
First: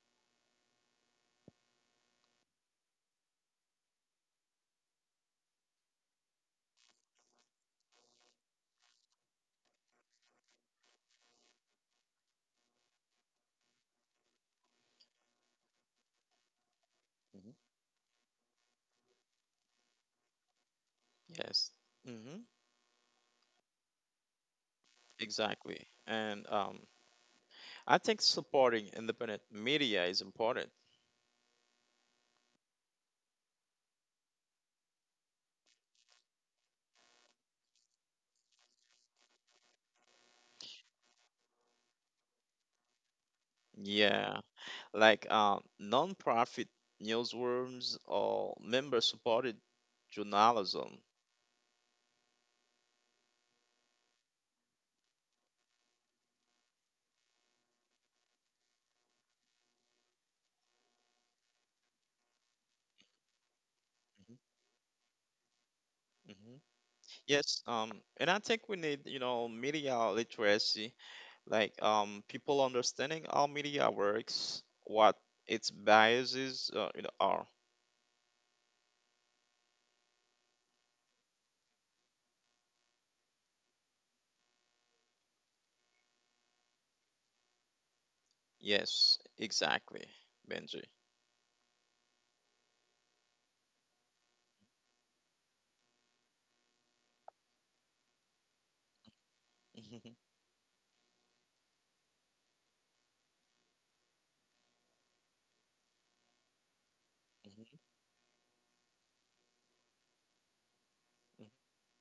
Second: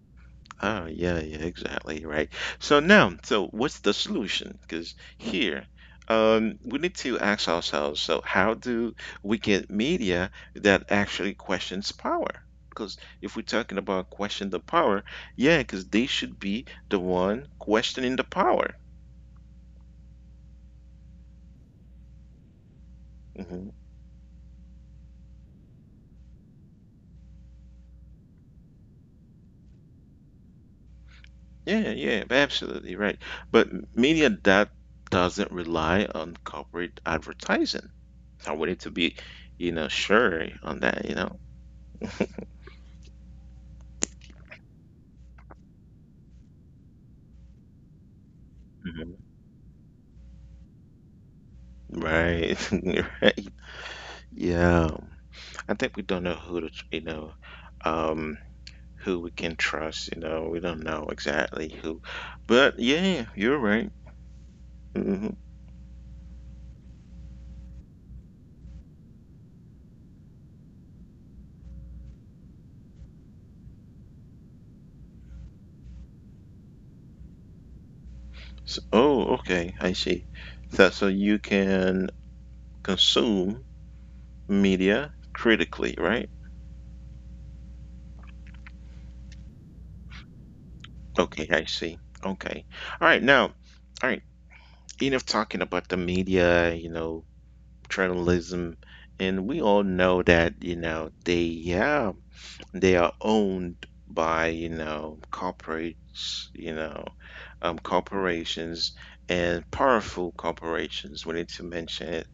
S1: Oh, yeah, yeah, exactly, right. So now, so what's the solution? Because here, we need to ask ourselves, so how do we get media that actually questions power? Because if we're talking about question the power, yeah, because they should be the one
S2: hmm
S1: questioning the power.
S2: Yes. hmm
S1: hmm
S2: Exactly. And I think supporting independent media is important.
S1: Yeah, yeah, absolutely right. But media that doesn't rely on corporate advertising. I wanted to be, sure on that.
S2: Yeah. Like, non-profit newsrooms or member-supported journalism.
S1: Right. Right. Yeah. I think we don't know who to, um, who we can trust, we don't know exactly who. But yeah, you're right. hmm
S2: hmm Yes, and I think we need, media literacy, like, people understanding how media works, what its biases are.
S1: So, oh, okay. I see. That so you can consume media critically, right?
S2: Yes, exactly, Benji.
S1: Okay, I see. Okay. All right, now, all right, enough talking about the media, journalism, and we all know
S2: Mhm,
S1: that they have. They are owned by, corporates,
S2: mhm,
S1: corporations and powerful corporations. We need to
S2: mhm,
S1: mention it,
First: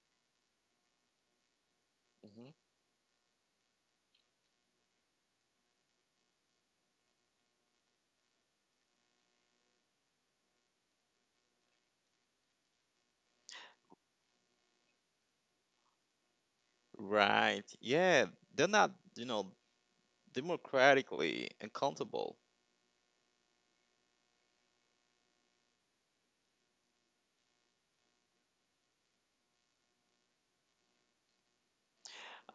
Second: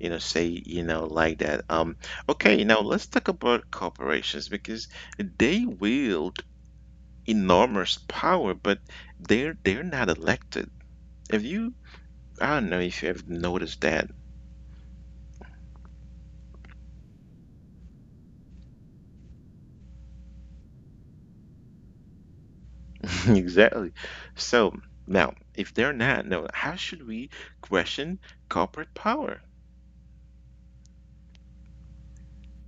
S1: you know, say, like that.
S2: mhm.
S1: Okay, now let's talk about corporations because they wield enormous power, but they're not elected. If you, I don't know if you have noticed that.
S2: Right. Yeah, they're not, democratically accountable.
S1: Exactly. So now, if they're not, no, how should we question corporate power?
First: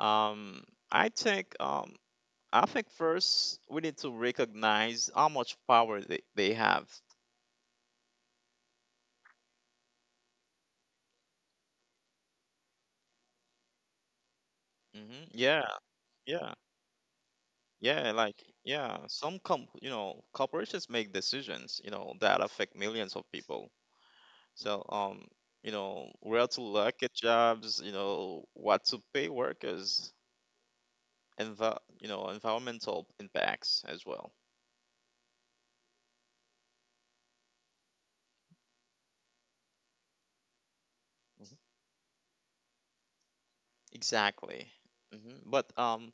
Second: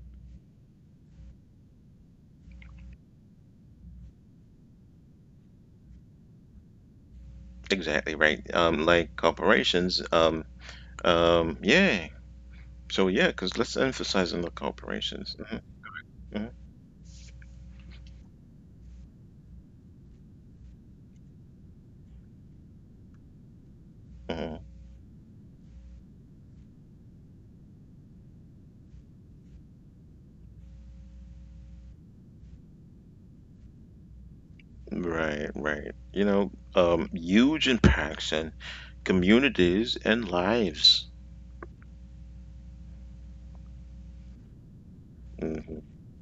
S2: Um, I think, um, I think first we need to recognize how much power they have.
S1: Exactly right. Like corporations. Yeah. So yeah, because let's emphasize on the corporations.
S2: Yeah,
S1: Hmm
S2: yeah. Yeah, like, yeah, some com corporations make decisions, that affect millions of people.
S1: hmm
S2: So where to locate jobs, what to pay workers, and the environmental impacts as well.
S1: Right, right. Huge impacts on communities and lives.
S2: Mhm. Exactly. But
S1: hmm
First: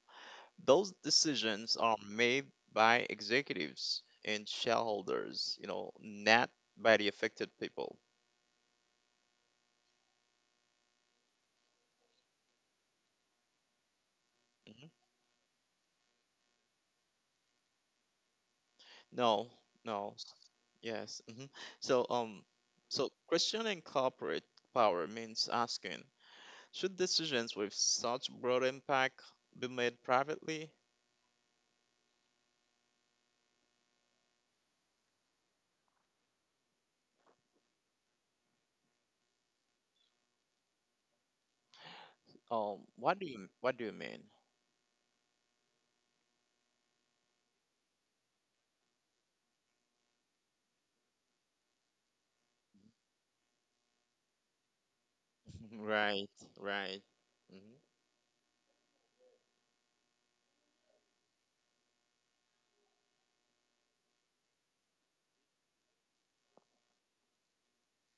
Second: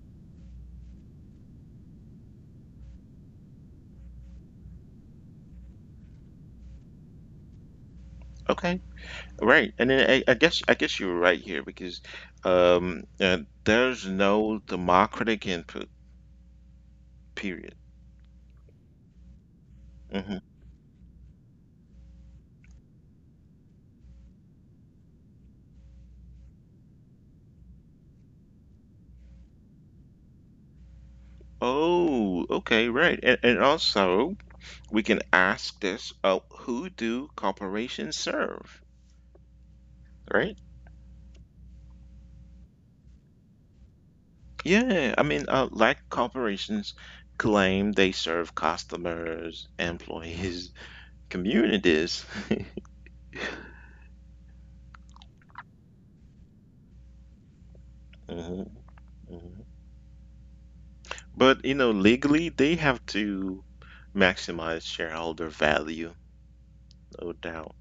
S2: those decisions are made by executives and shareholders, not by the affected people.
S1: Okay, right. And then I guess you're right here because there's no
S2: Mm-hmm.
S1: democratic input. Period.
S2: No, no.
S1: hmm
S2: Yes. So, um, so, questioning corporate power means asking, should decisions with such broad impact be made privately?
S1: Oh, okay, right. And also, we can ask this, who do corporations serve, right?
S2: What do you mean?
S1: Yeah, I mean, like corporations claim they serve customers, employees, communities.
S2: Right, right. hmm
S1: Mhm, mhm. But legally they have to maximize shareholder value. No doubt.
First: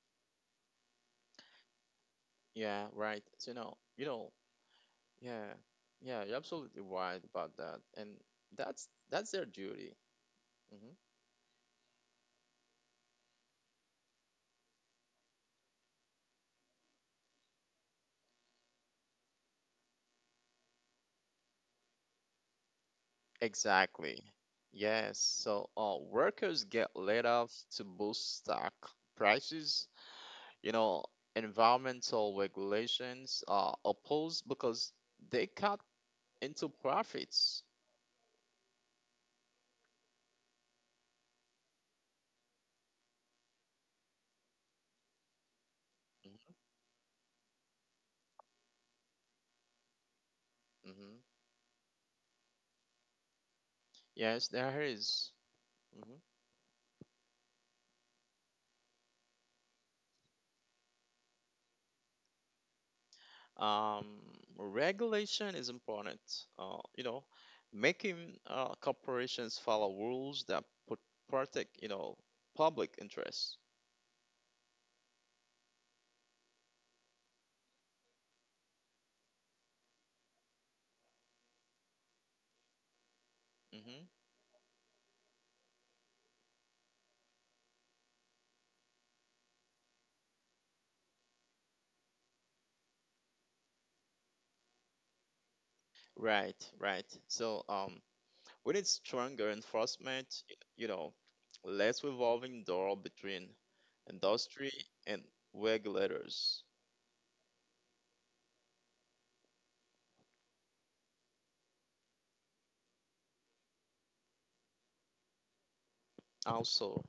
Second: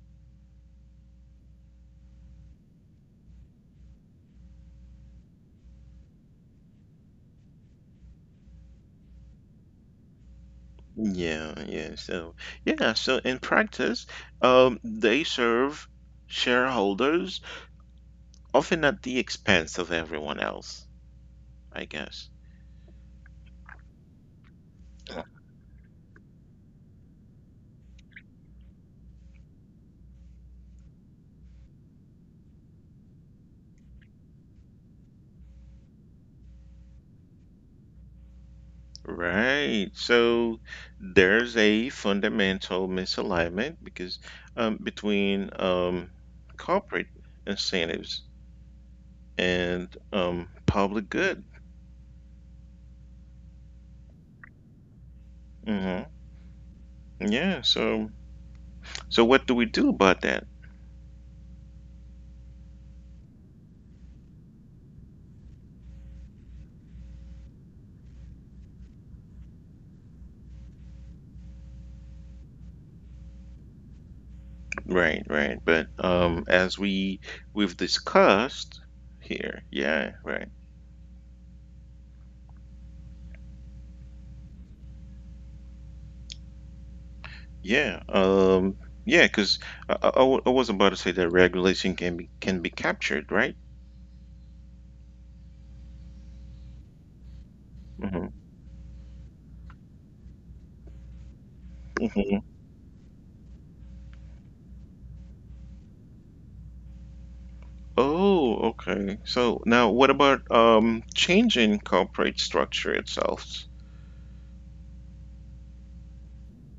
S2: Yeah, right. So, yeah, yeah, you're absolutely right about that, and that's their duty. Mm-hmm.
S1: Yeah, yeah, so yeah, so in practice, they serve shareholders often at the expense of everyone else, I guess.
S2: Exactly. Yes. So workers get laid off to boost stock prices. You know, environmental regulations are opposed because they cut into profits.
S1: Right. So there's a fundamental misalignment because between
S2: Mm-hmm.
S1: corporate incentives and
S2: Mm-hmm.
S1: public good.
S2: Yes, there is. Mm-hmm.
S1: hmm Yeah. So what do we do about that?
S2: Um, regulation is important. Uh, you know, making corporations follow rules that protect, public interests.
S1: Right. Right. But as we've discussed here. Yeah. Right.
S2: hmm
S1: Yeah. Yeah. Because I was about to say that regulation can be captured. Right.
S2: Right, right. So,
S1: hmm
S2: we need stronger enforcement, you know, less revolving door between industry and regulators.
S1: Oh, okay. So now what about changing corporate structure itself?
S2: Also,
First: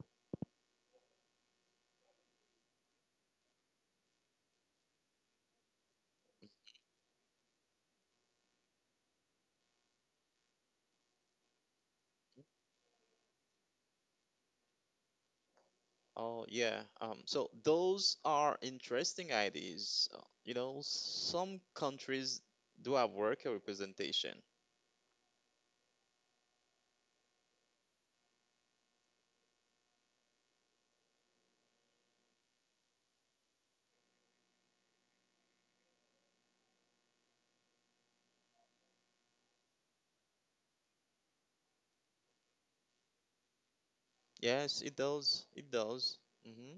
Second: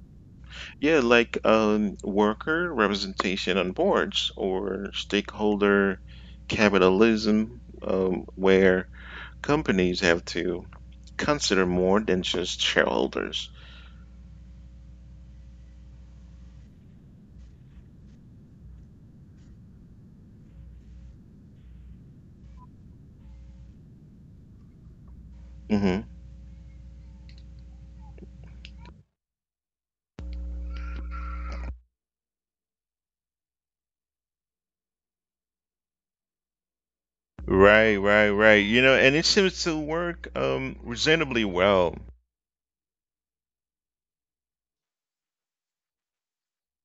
S1: Yeah, like worker representation on boards or stakeholder capitalism, where companies have to consider more than just shareholders.
S2: oh yeah, so those are interesting ideas. Some countries do have worker representation.
S1: hmm Right, right, right. And it seems to work reasonably well.
S2: Yes, it does. It does. Mm-hmm.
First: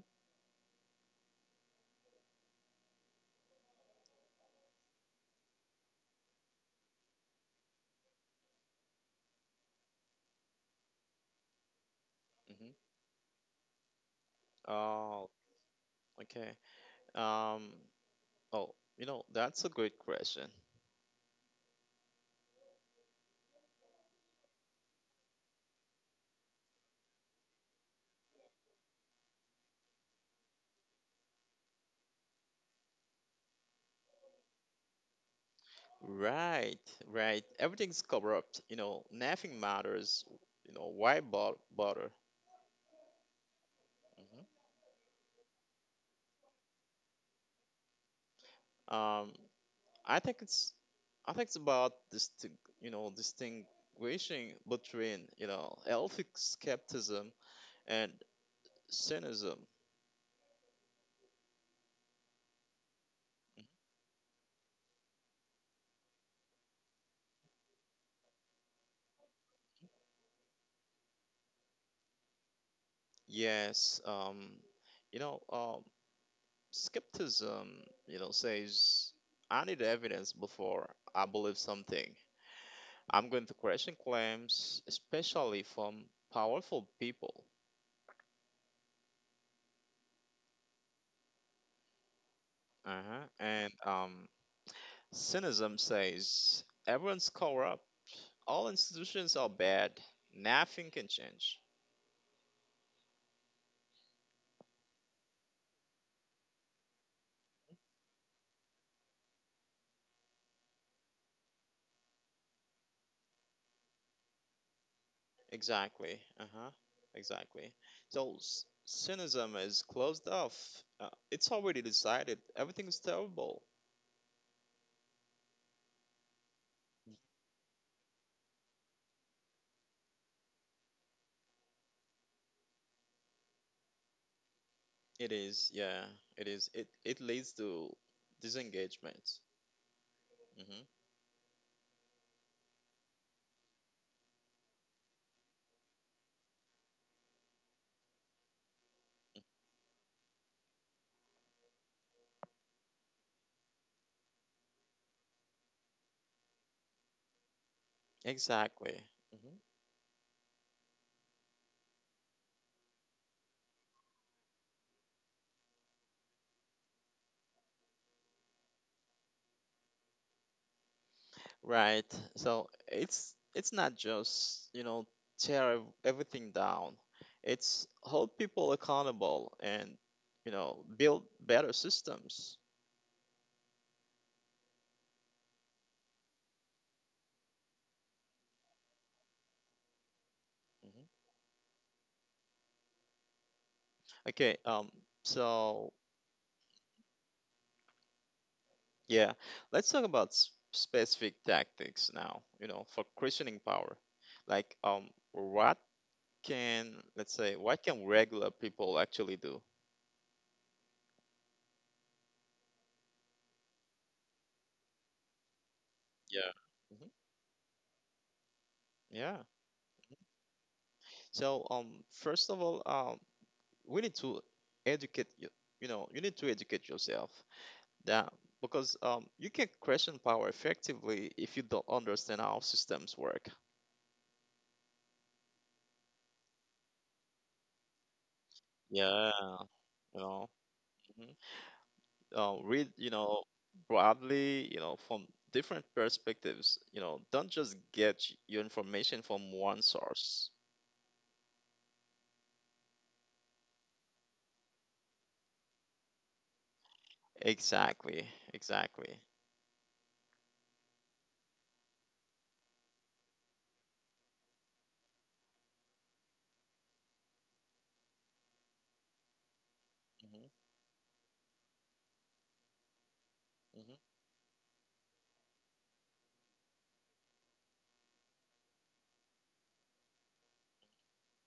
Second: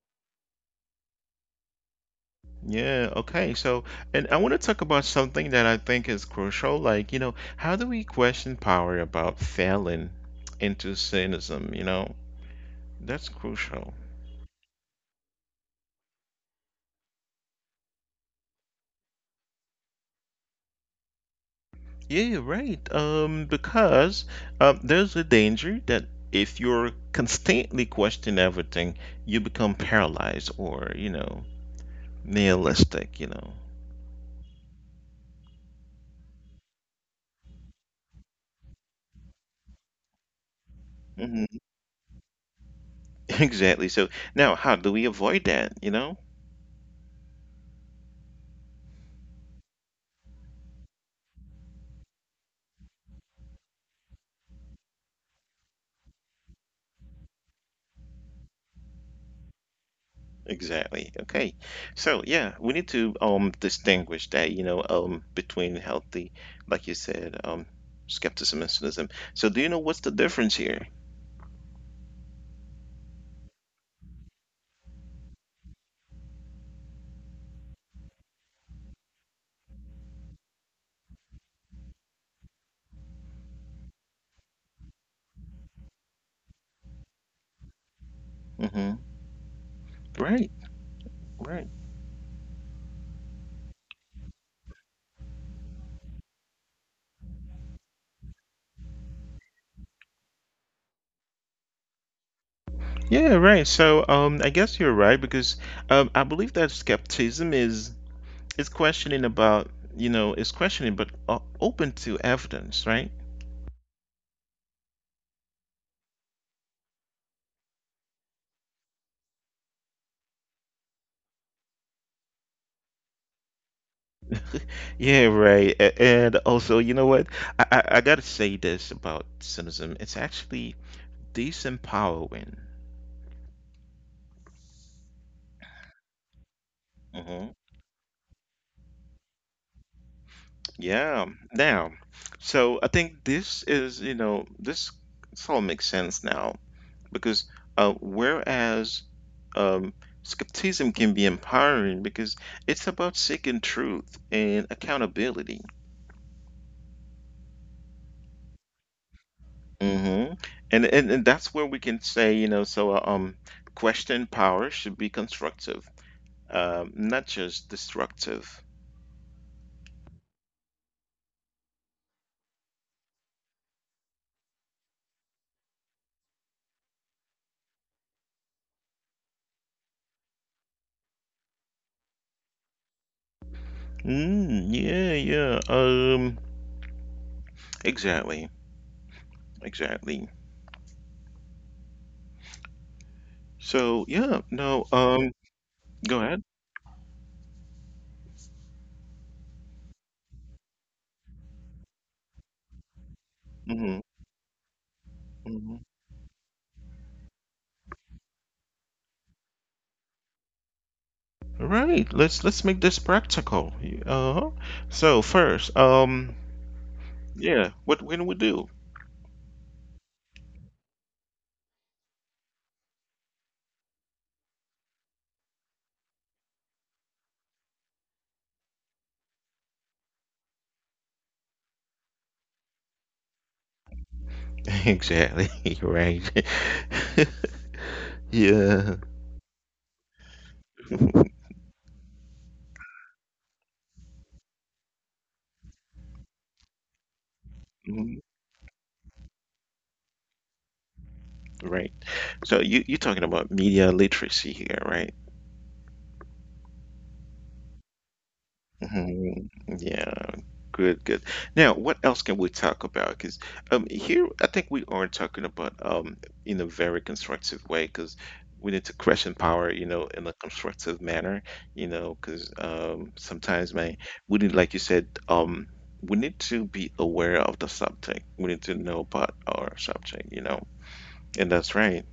S1: Yeah, okay. So, and I want to talk about something that I think is crucial. Like how do we question power about failing into cynicism? You know,
S2: Mm-hmm.
S1: that's crucial.
S2: Oh, okay. Um, oh, that's a great question.
S1: Yeah, you're right. Because there's a danger that if you're constantly questioning everything, you become paralyzed or nihilistic.
S2: Right, right. Everything's corrupt. Nothing matters. Why
S1: hmm
S2: bother?
S1: Exactly. So
S2: hmm
S1: now, how do we avoid that, you know?
S2: Um, I think it's, I think it's about this, distinguishing between, healthy skepticism and cynicism.
S1: Exactly. Okay. So yeah, we need to distinguish that between healthy, like you said, skepticism and cynicism. So do you know what's the difference here?
S2: Yes, you know, um, skepticism, says I need evidence before I believe something. I'm going to question claims, especially from powerful people.
S1: hmm Right. Right.
S2: Uh-huh. And cynicism says everyone's cover up. All institutions are bad. Nothing can change.
S1: Yeah, right. So I guess you're right because I believe that skepticism is questioning about, you know, is questioning but open to evidence, right?
S2: Exactly. Uh-huh. Exactly. So cynicism is closed off. It's already decided. Everything is terrible.
S1: Yeah, right. And also, you know what? I gotta say this about cynicism. It's actually disempowering.
S2: It is. Yeah. It is. It
S1: hmm
S2: leads to disengagement. hmm
S1: Yeah. Now, so I think this is, you know, this sort of makes sense now because whereas um, skepticism can be empowering because it's about seeking truth and accountability.
S2: Exactly. Mm-hmm.
S1: hmm and that's where we can say, so question power should be constructive, not just destructive.
S2: Right. So it's not just, tear everything down. It's hold people accountable, and, build better systems.
S1: Mm, yeah, yeah. Exactly, exactly.
S2: Mhm.
S1: So yeah, no,
S2: Okay,
S1: go ahead.
S2: so yeah, let's talk about specific tactics now, for
S1: hmm
S2: questioning power. Like,
S1: hmm
S2: what can let's say, what can regular people actually do?
S1: Right. Let's make this practical. Uh-huh. So first,
S2: Yeah. hmm
S1: yeah, what when we do?
S2: Yeah. So first of all, we need to educate you you know you need to educate yourself, that because you can question power effectively if you don't understand how systems work.
S1: Exactly. Right. Yeah.
S2: Yeah, you know mhm. Read, broadly, from different perspectives, don't just
S1: Mhm.
S2: get your information from one source.
S1: Right. So you're talking about media literacy here, right?
S2: Exactly,
S1: Mhm.
S2: exactly.
S1: Yeah, good, good. Now, what else can we talk about? Because here, I think we are talking about in a very constructive way. Because we need to question power, in a constructive
S2: hmm
S1: manner, because sometimes, man, we need,
S2: hmm
S1: like you said, we need to be aware of the subject. We need to know about our subject, and that's right.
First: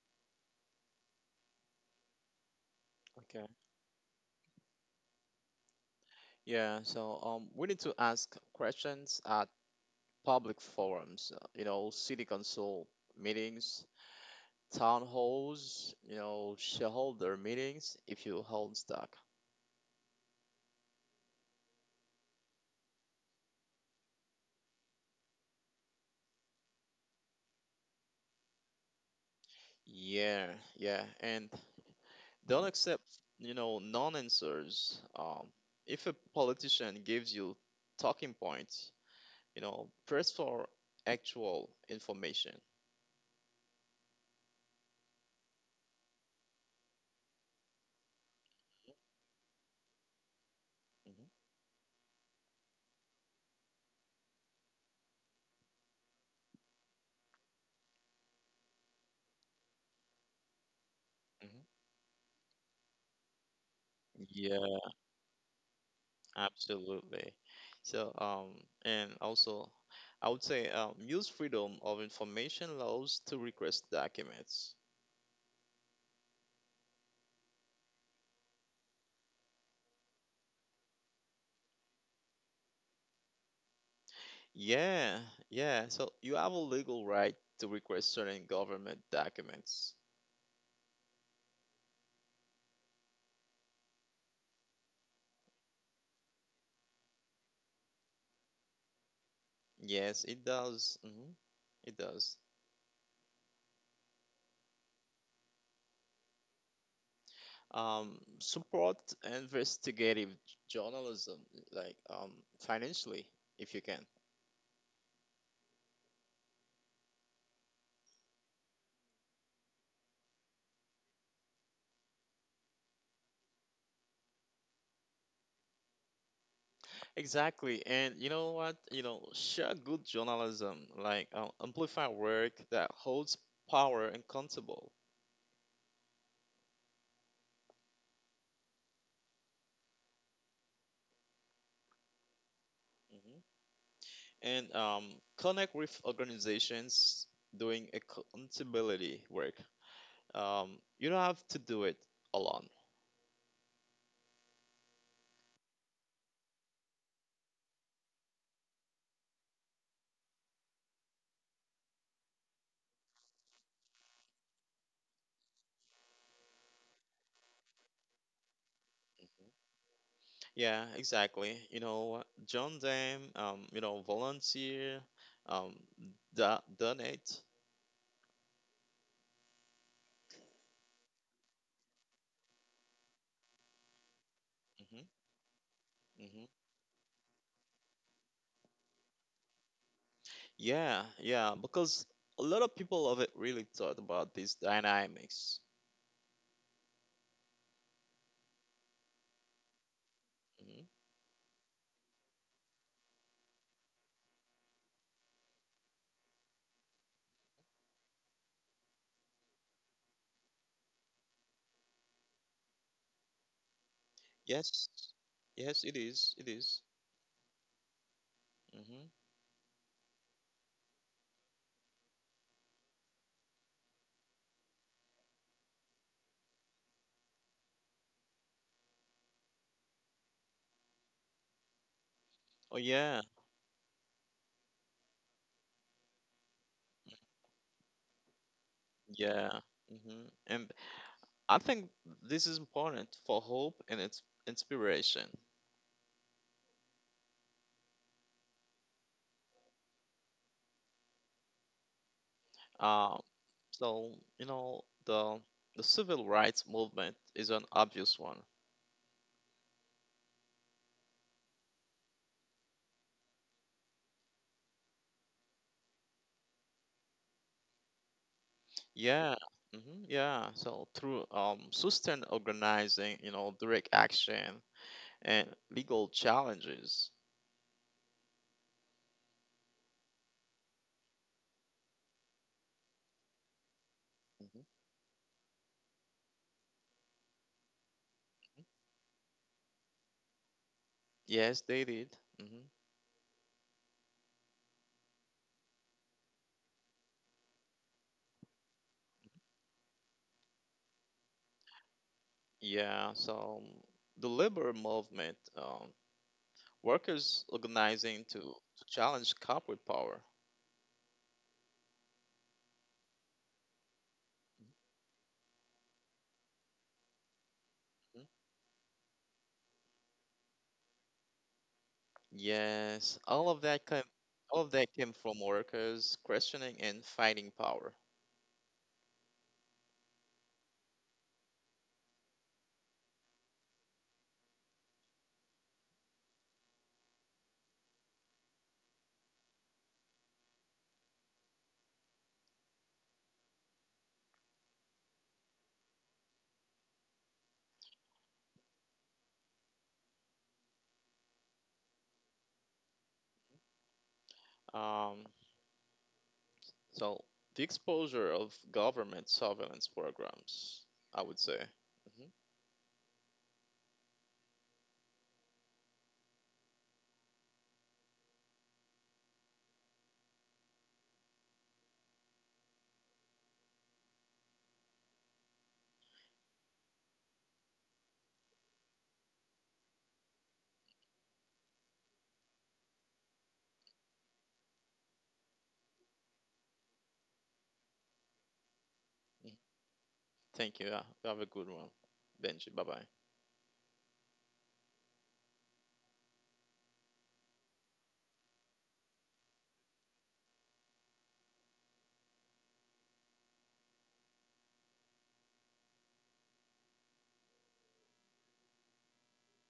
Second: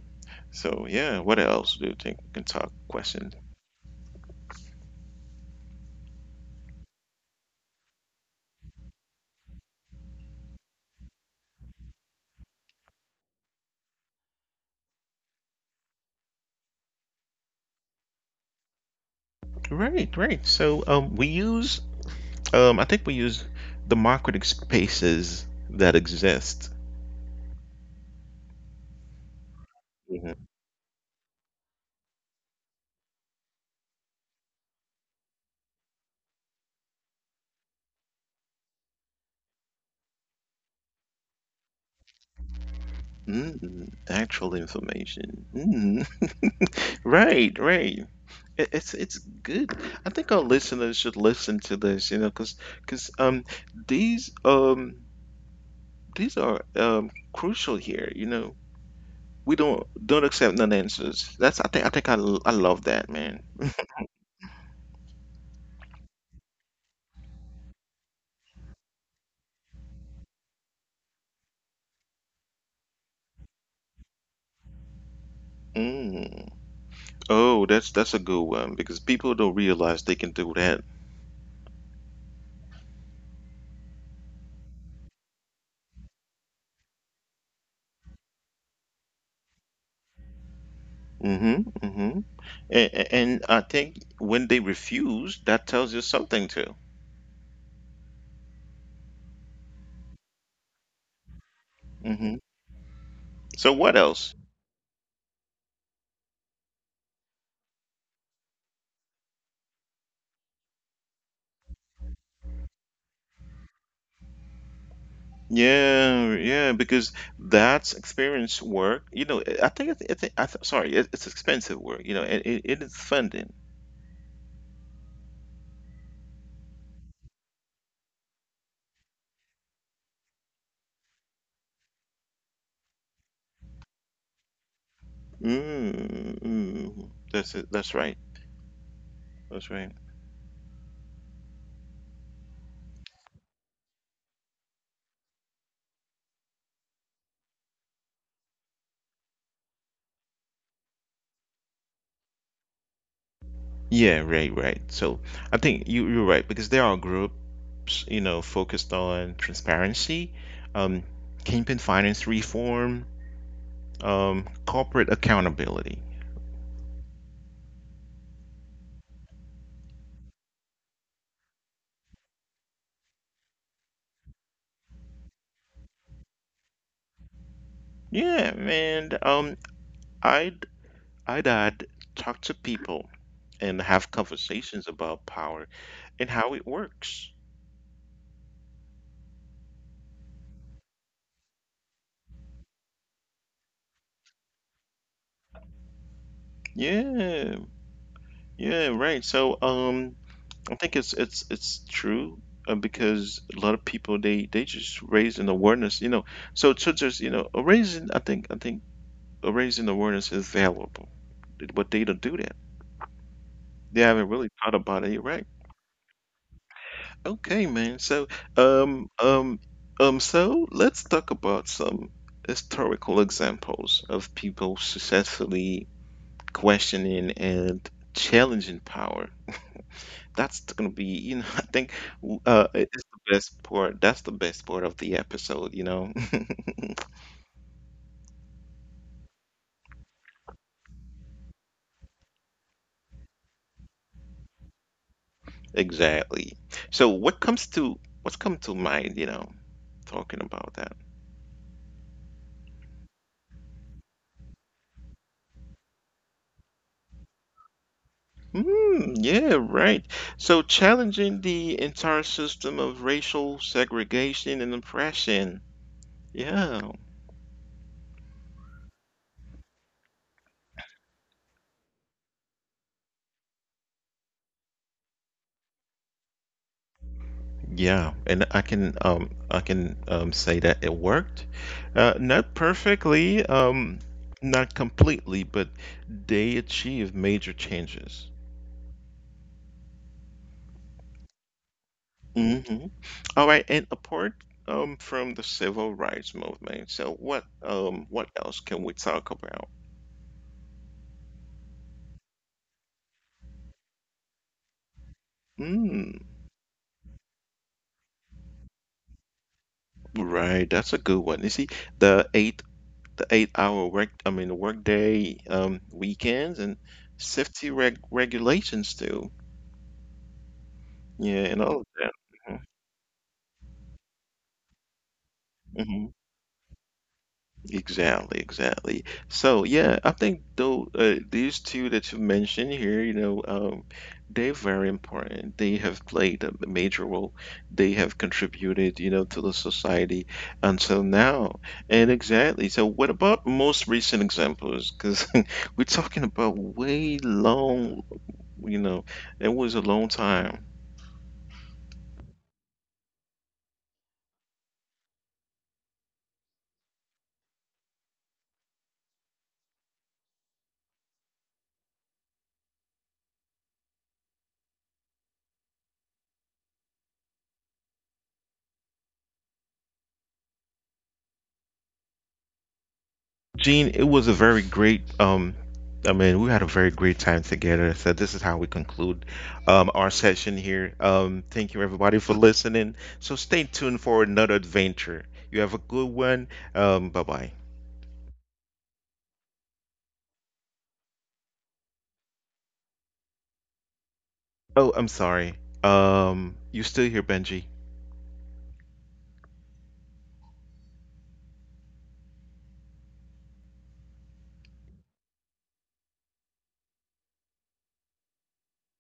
S1: So, yeah, what else do you think we can talk? Question.
S2: okay, yeah, so we need to ask questions at public forums, city council meetings, town halls, shareholder meetings if you hold stock.
S1: Right, right. So we use I think we use democratic spaces that exist.
S2: Yeah,
S1: Mhm.
S2: yeah, and don't accept, non-answers. If a politician gives you talking points, press for actual information.
S1: Mm, actual information. Mm. Right, right. It's good. I think our
S2: hmm
S1: listeners should listen to this, because these um these are crucial here. We don't accept non
S2: hmm
S1: answers. That's I think I love that, man.
S2: Yeah, absolutely. So, and also, I would say, use freedom of information laws to request documents.
S1: Mm. Oh, that's a good one because people don't realize they can do that.
S2: Yeah, yeah. So you have a legal right to request certain government documents.
S1: Mm-hmm. Mm-hmm. And I think when they refuse, that tells you something too.
S2: Yes, it does. It does.
S1: hmm So what else?
S2: Support investigative journalism, like, financially, if you can.
S1: Yeah, yeah, because that's experience work. You know, I think it's I th sorry, it's expensive work. You know, and it is funding.
S2: Exactly, and you know what? Share good journalism, like, amplify work that holds power accountable,
S1: Mm, mm. That's it. That's right. That's right.
S2: hmm and, connect with organizations doing accountability work. You don't have to do it alone.
S1: Yeah, right, right. So I think you're right because there are groups, focused on transparency, um, campaign finance reform, corporate accountability.
S2: Yeah, exactly. Join them. Volunteer. Um, donate.
S1: Yeah, and I'd I'd add talk to people and have
S2: hmm
S1: conversations about power
S2: hmm
S1: and how it works.
S2: Yeah, yeah, because a lot of people of it really thought about these dynamics.
S1: Yeah, yeah, right. So
S2: hmm
S1: I think it's true because a lot of people they just raise an awareness. So churches, a raising I think a raising awareness is valuable, but they don't do that. They haven't
S2: Yes,
S1: really thought about it,
S2: yes, it
S1: right?
S2: is. It is.
S1: Okay, man. So,
S2: Mm-hmm.
S1: um, um, so let's talk about some historical examples of people successfully questioning and challenging power. That's gonna be, I think,
S2: Oh,
S1: w- uh,
S2: yeah,
S1: it- it's the best part. That's the best part of the episode.
S2: yeah. Mm-hmm. And I think this is important for hope and its inspiration.
S1: Exactly. So, what's come to mind talking about that?
S2: Um, so, you know the the civil rights movement is an obvious one.
S1: Mm, yeah, right. So challenging the entire system of racial segregation and oppression. Yeah,
S2: Yeah. Mm-hmm. Yeah. So through sustained organizing, direct action and legal challenges.
S1: yeah, and I can say that it worked. Not perfectly,
S2: hmm
S1: not completely, but they achieved major changes.
S2: Yes, they did. Mm-hmm.
S1: Mm-hmm. All right, and apart from the civil rights movement, so what else can we talk about?
S2: Yeah, so the labor movement,
S1: Mm,
S2: workers organizing to challenge corporate power.
S1: right, that's a good one. You see, the Eighth the 8-hour work I mean the workday, weekends and
S2: Mhm.
S1: safety regulations too. Yeah, and all of that.
S2: Yes,
S1: Mm-hmm.
S2: all of that came from workers
S1: Mm-hmm.
S2: questioning and fighting power.
S1: Exactly, exactly. So yeah, I think though these two that you mentioned here, they're very important. They have played a major role. They have contributed, to the society until now. And exactly. So what about most recent examples? Because we're talking about way long you know, it was a long time.
S2: Um, so the exposure of government surveillance programs, I would say. hmm
S1: Gene, it was a very great I mean, we had a very great time together. So this is how we conclude our session here. Thank you everybody for listening. So stay tuned for another adventure. You have a good one. Bye-bye.
S2: Thank you. Yeah, have a good one, Benji. Bye bye.
S1: Oh, I'm sorry. You still here, Benji?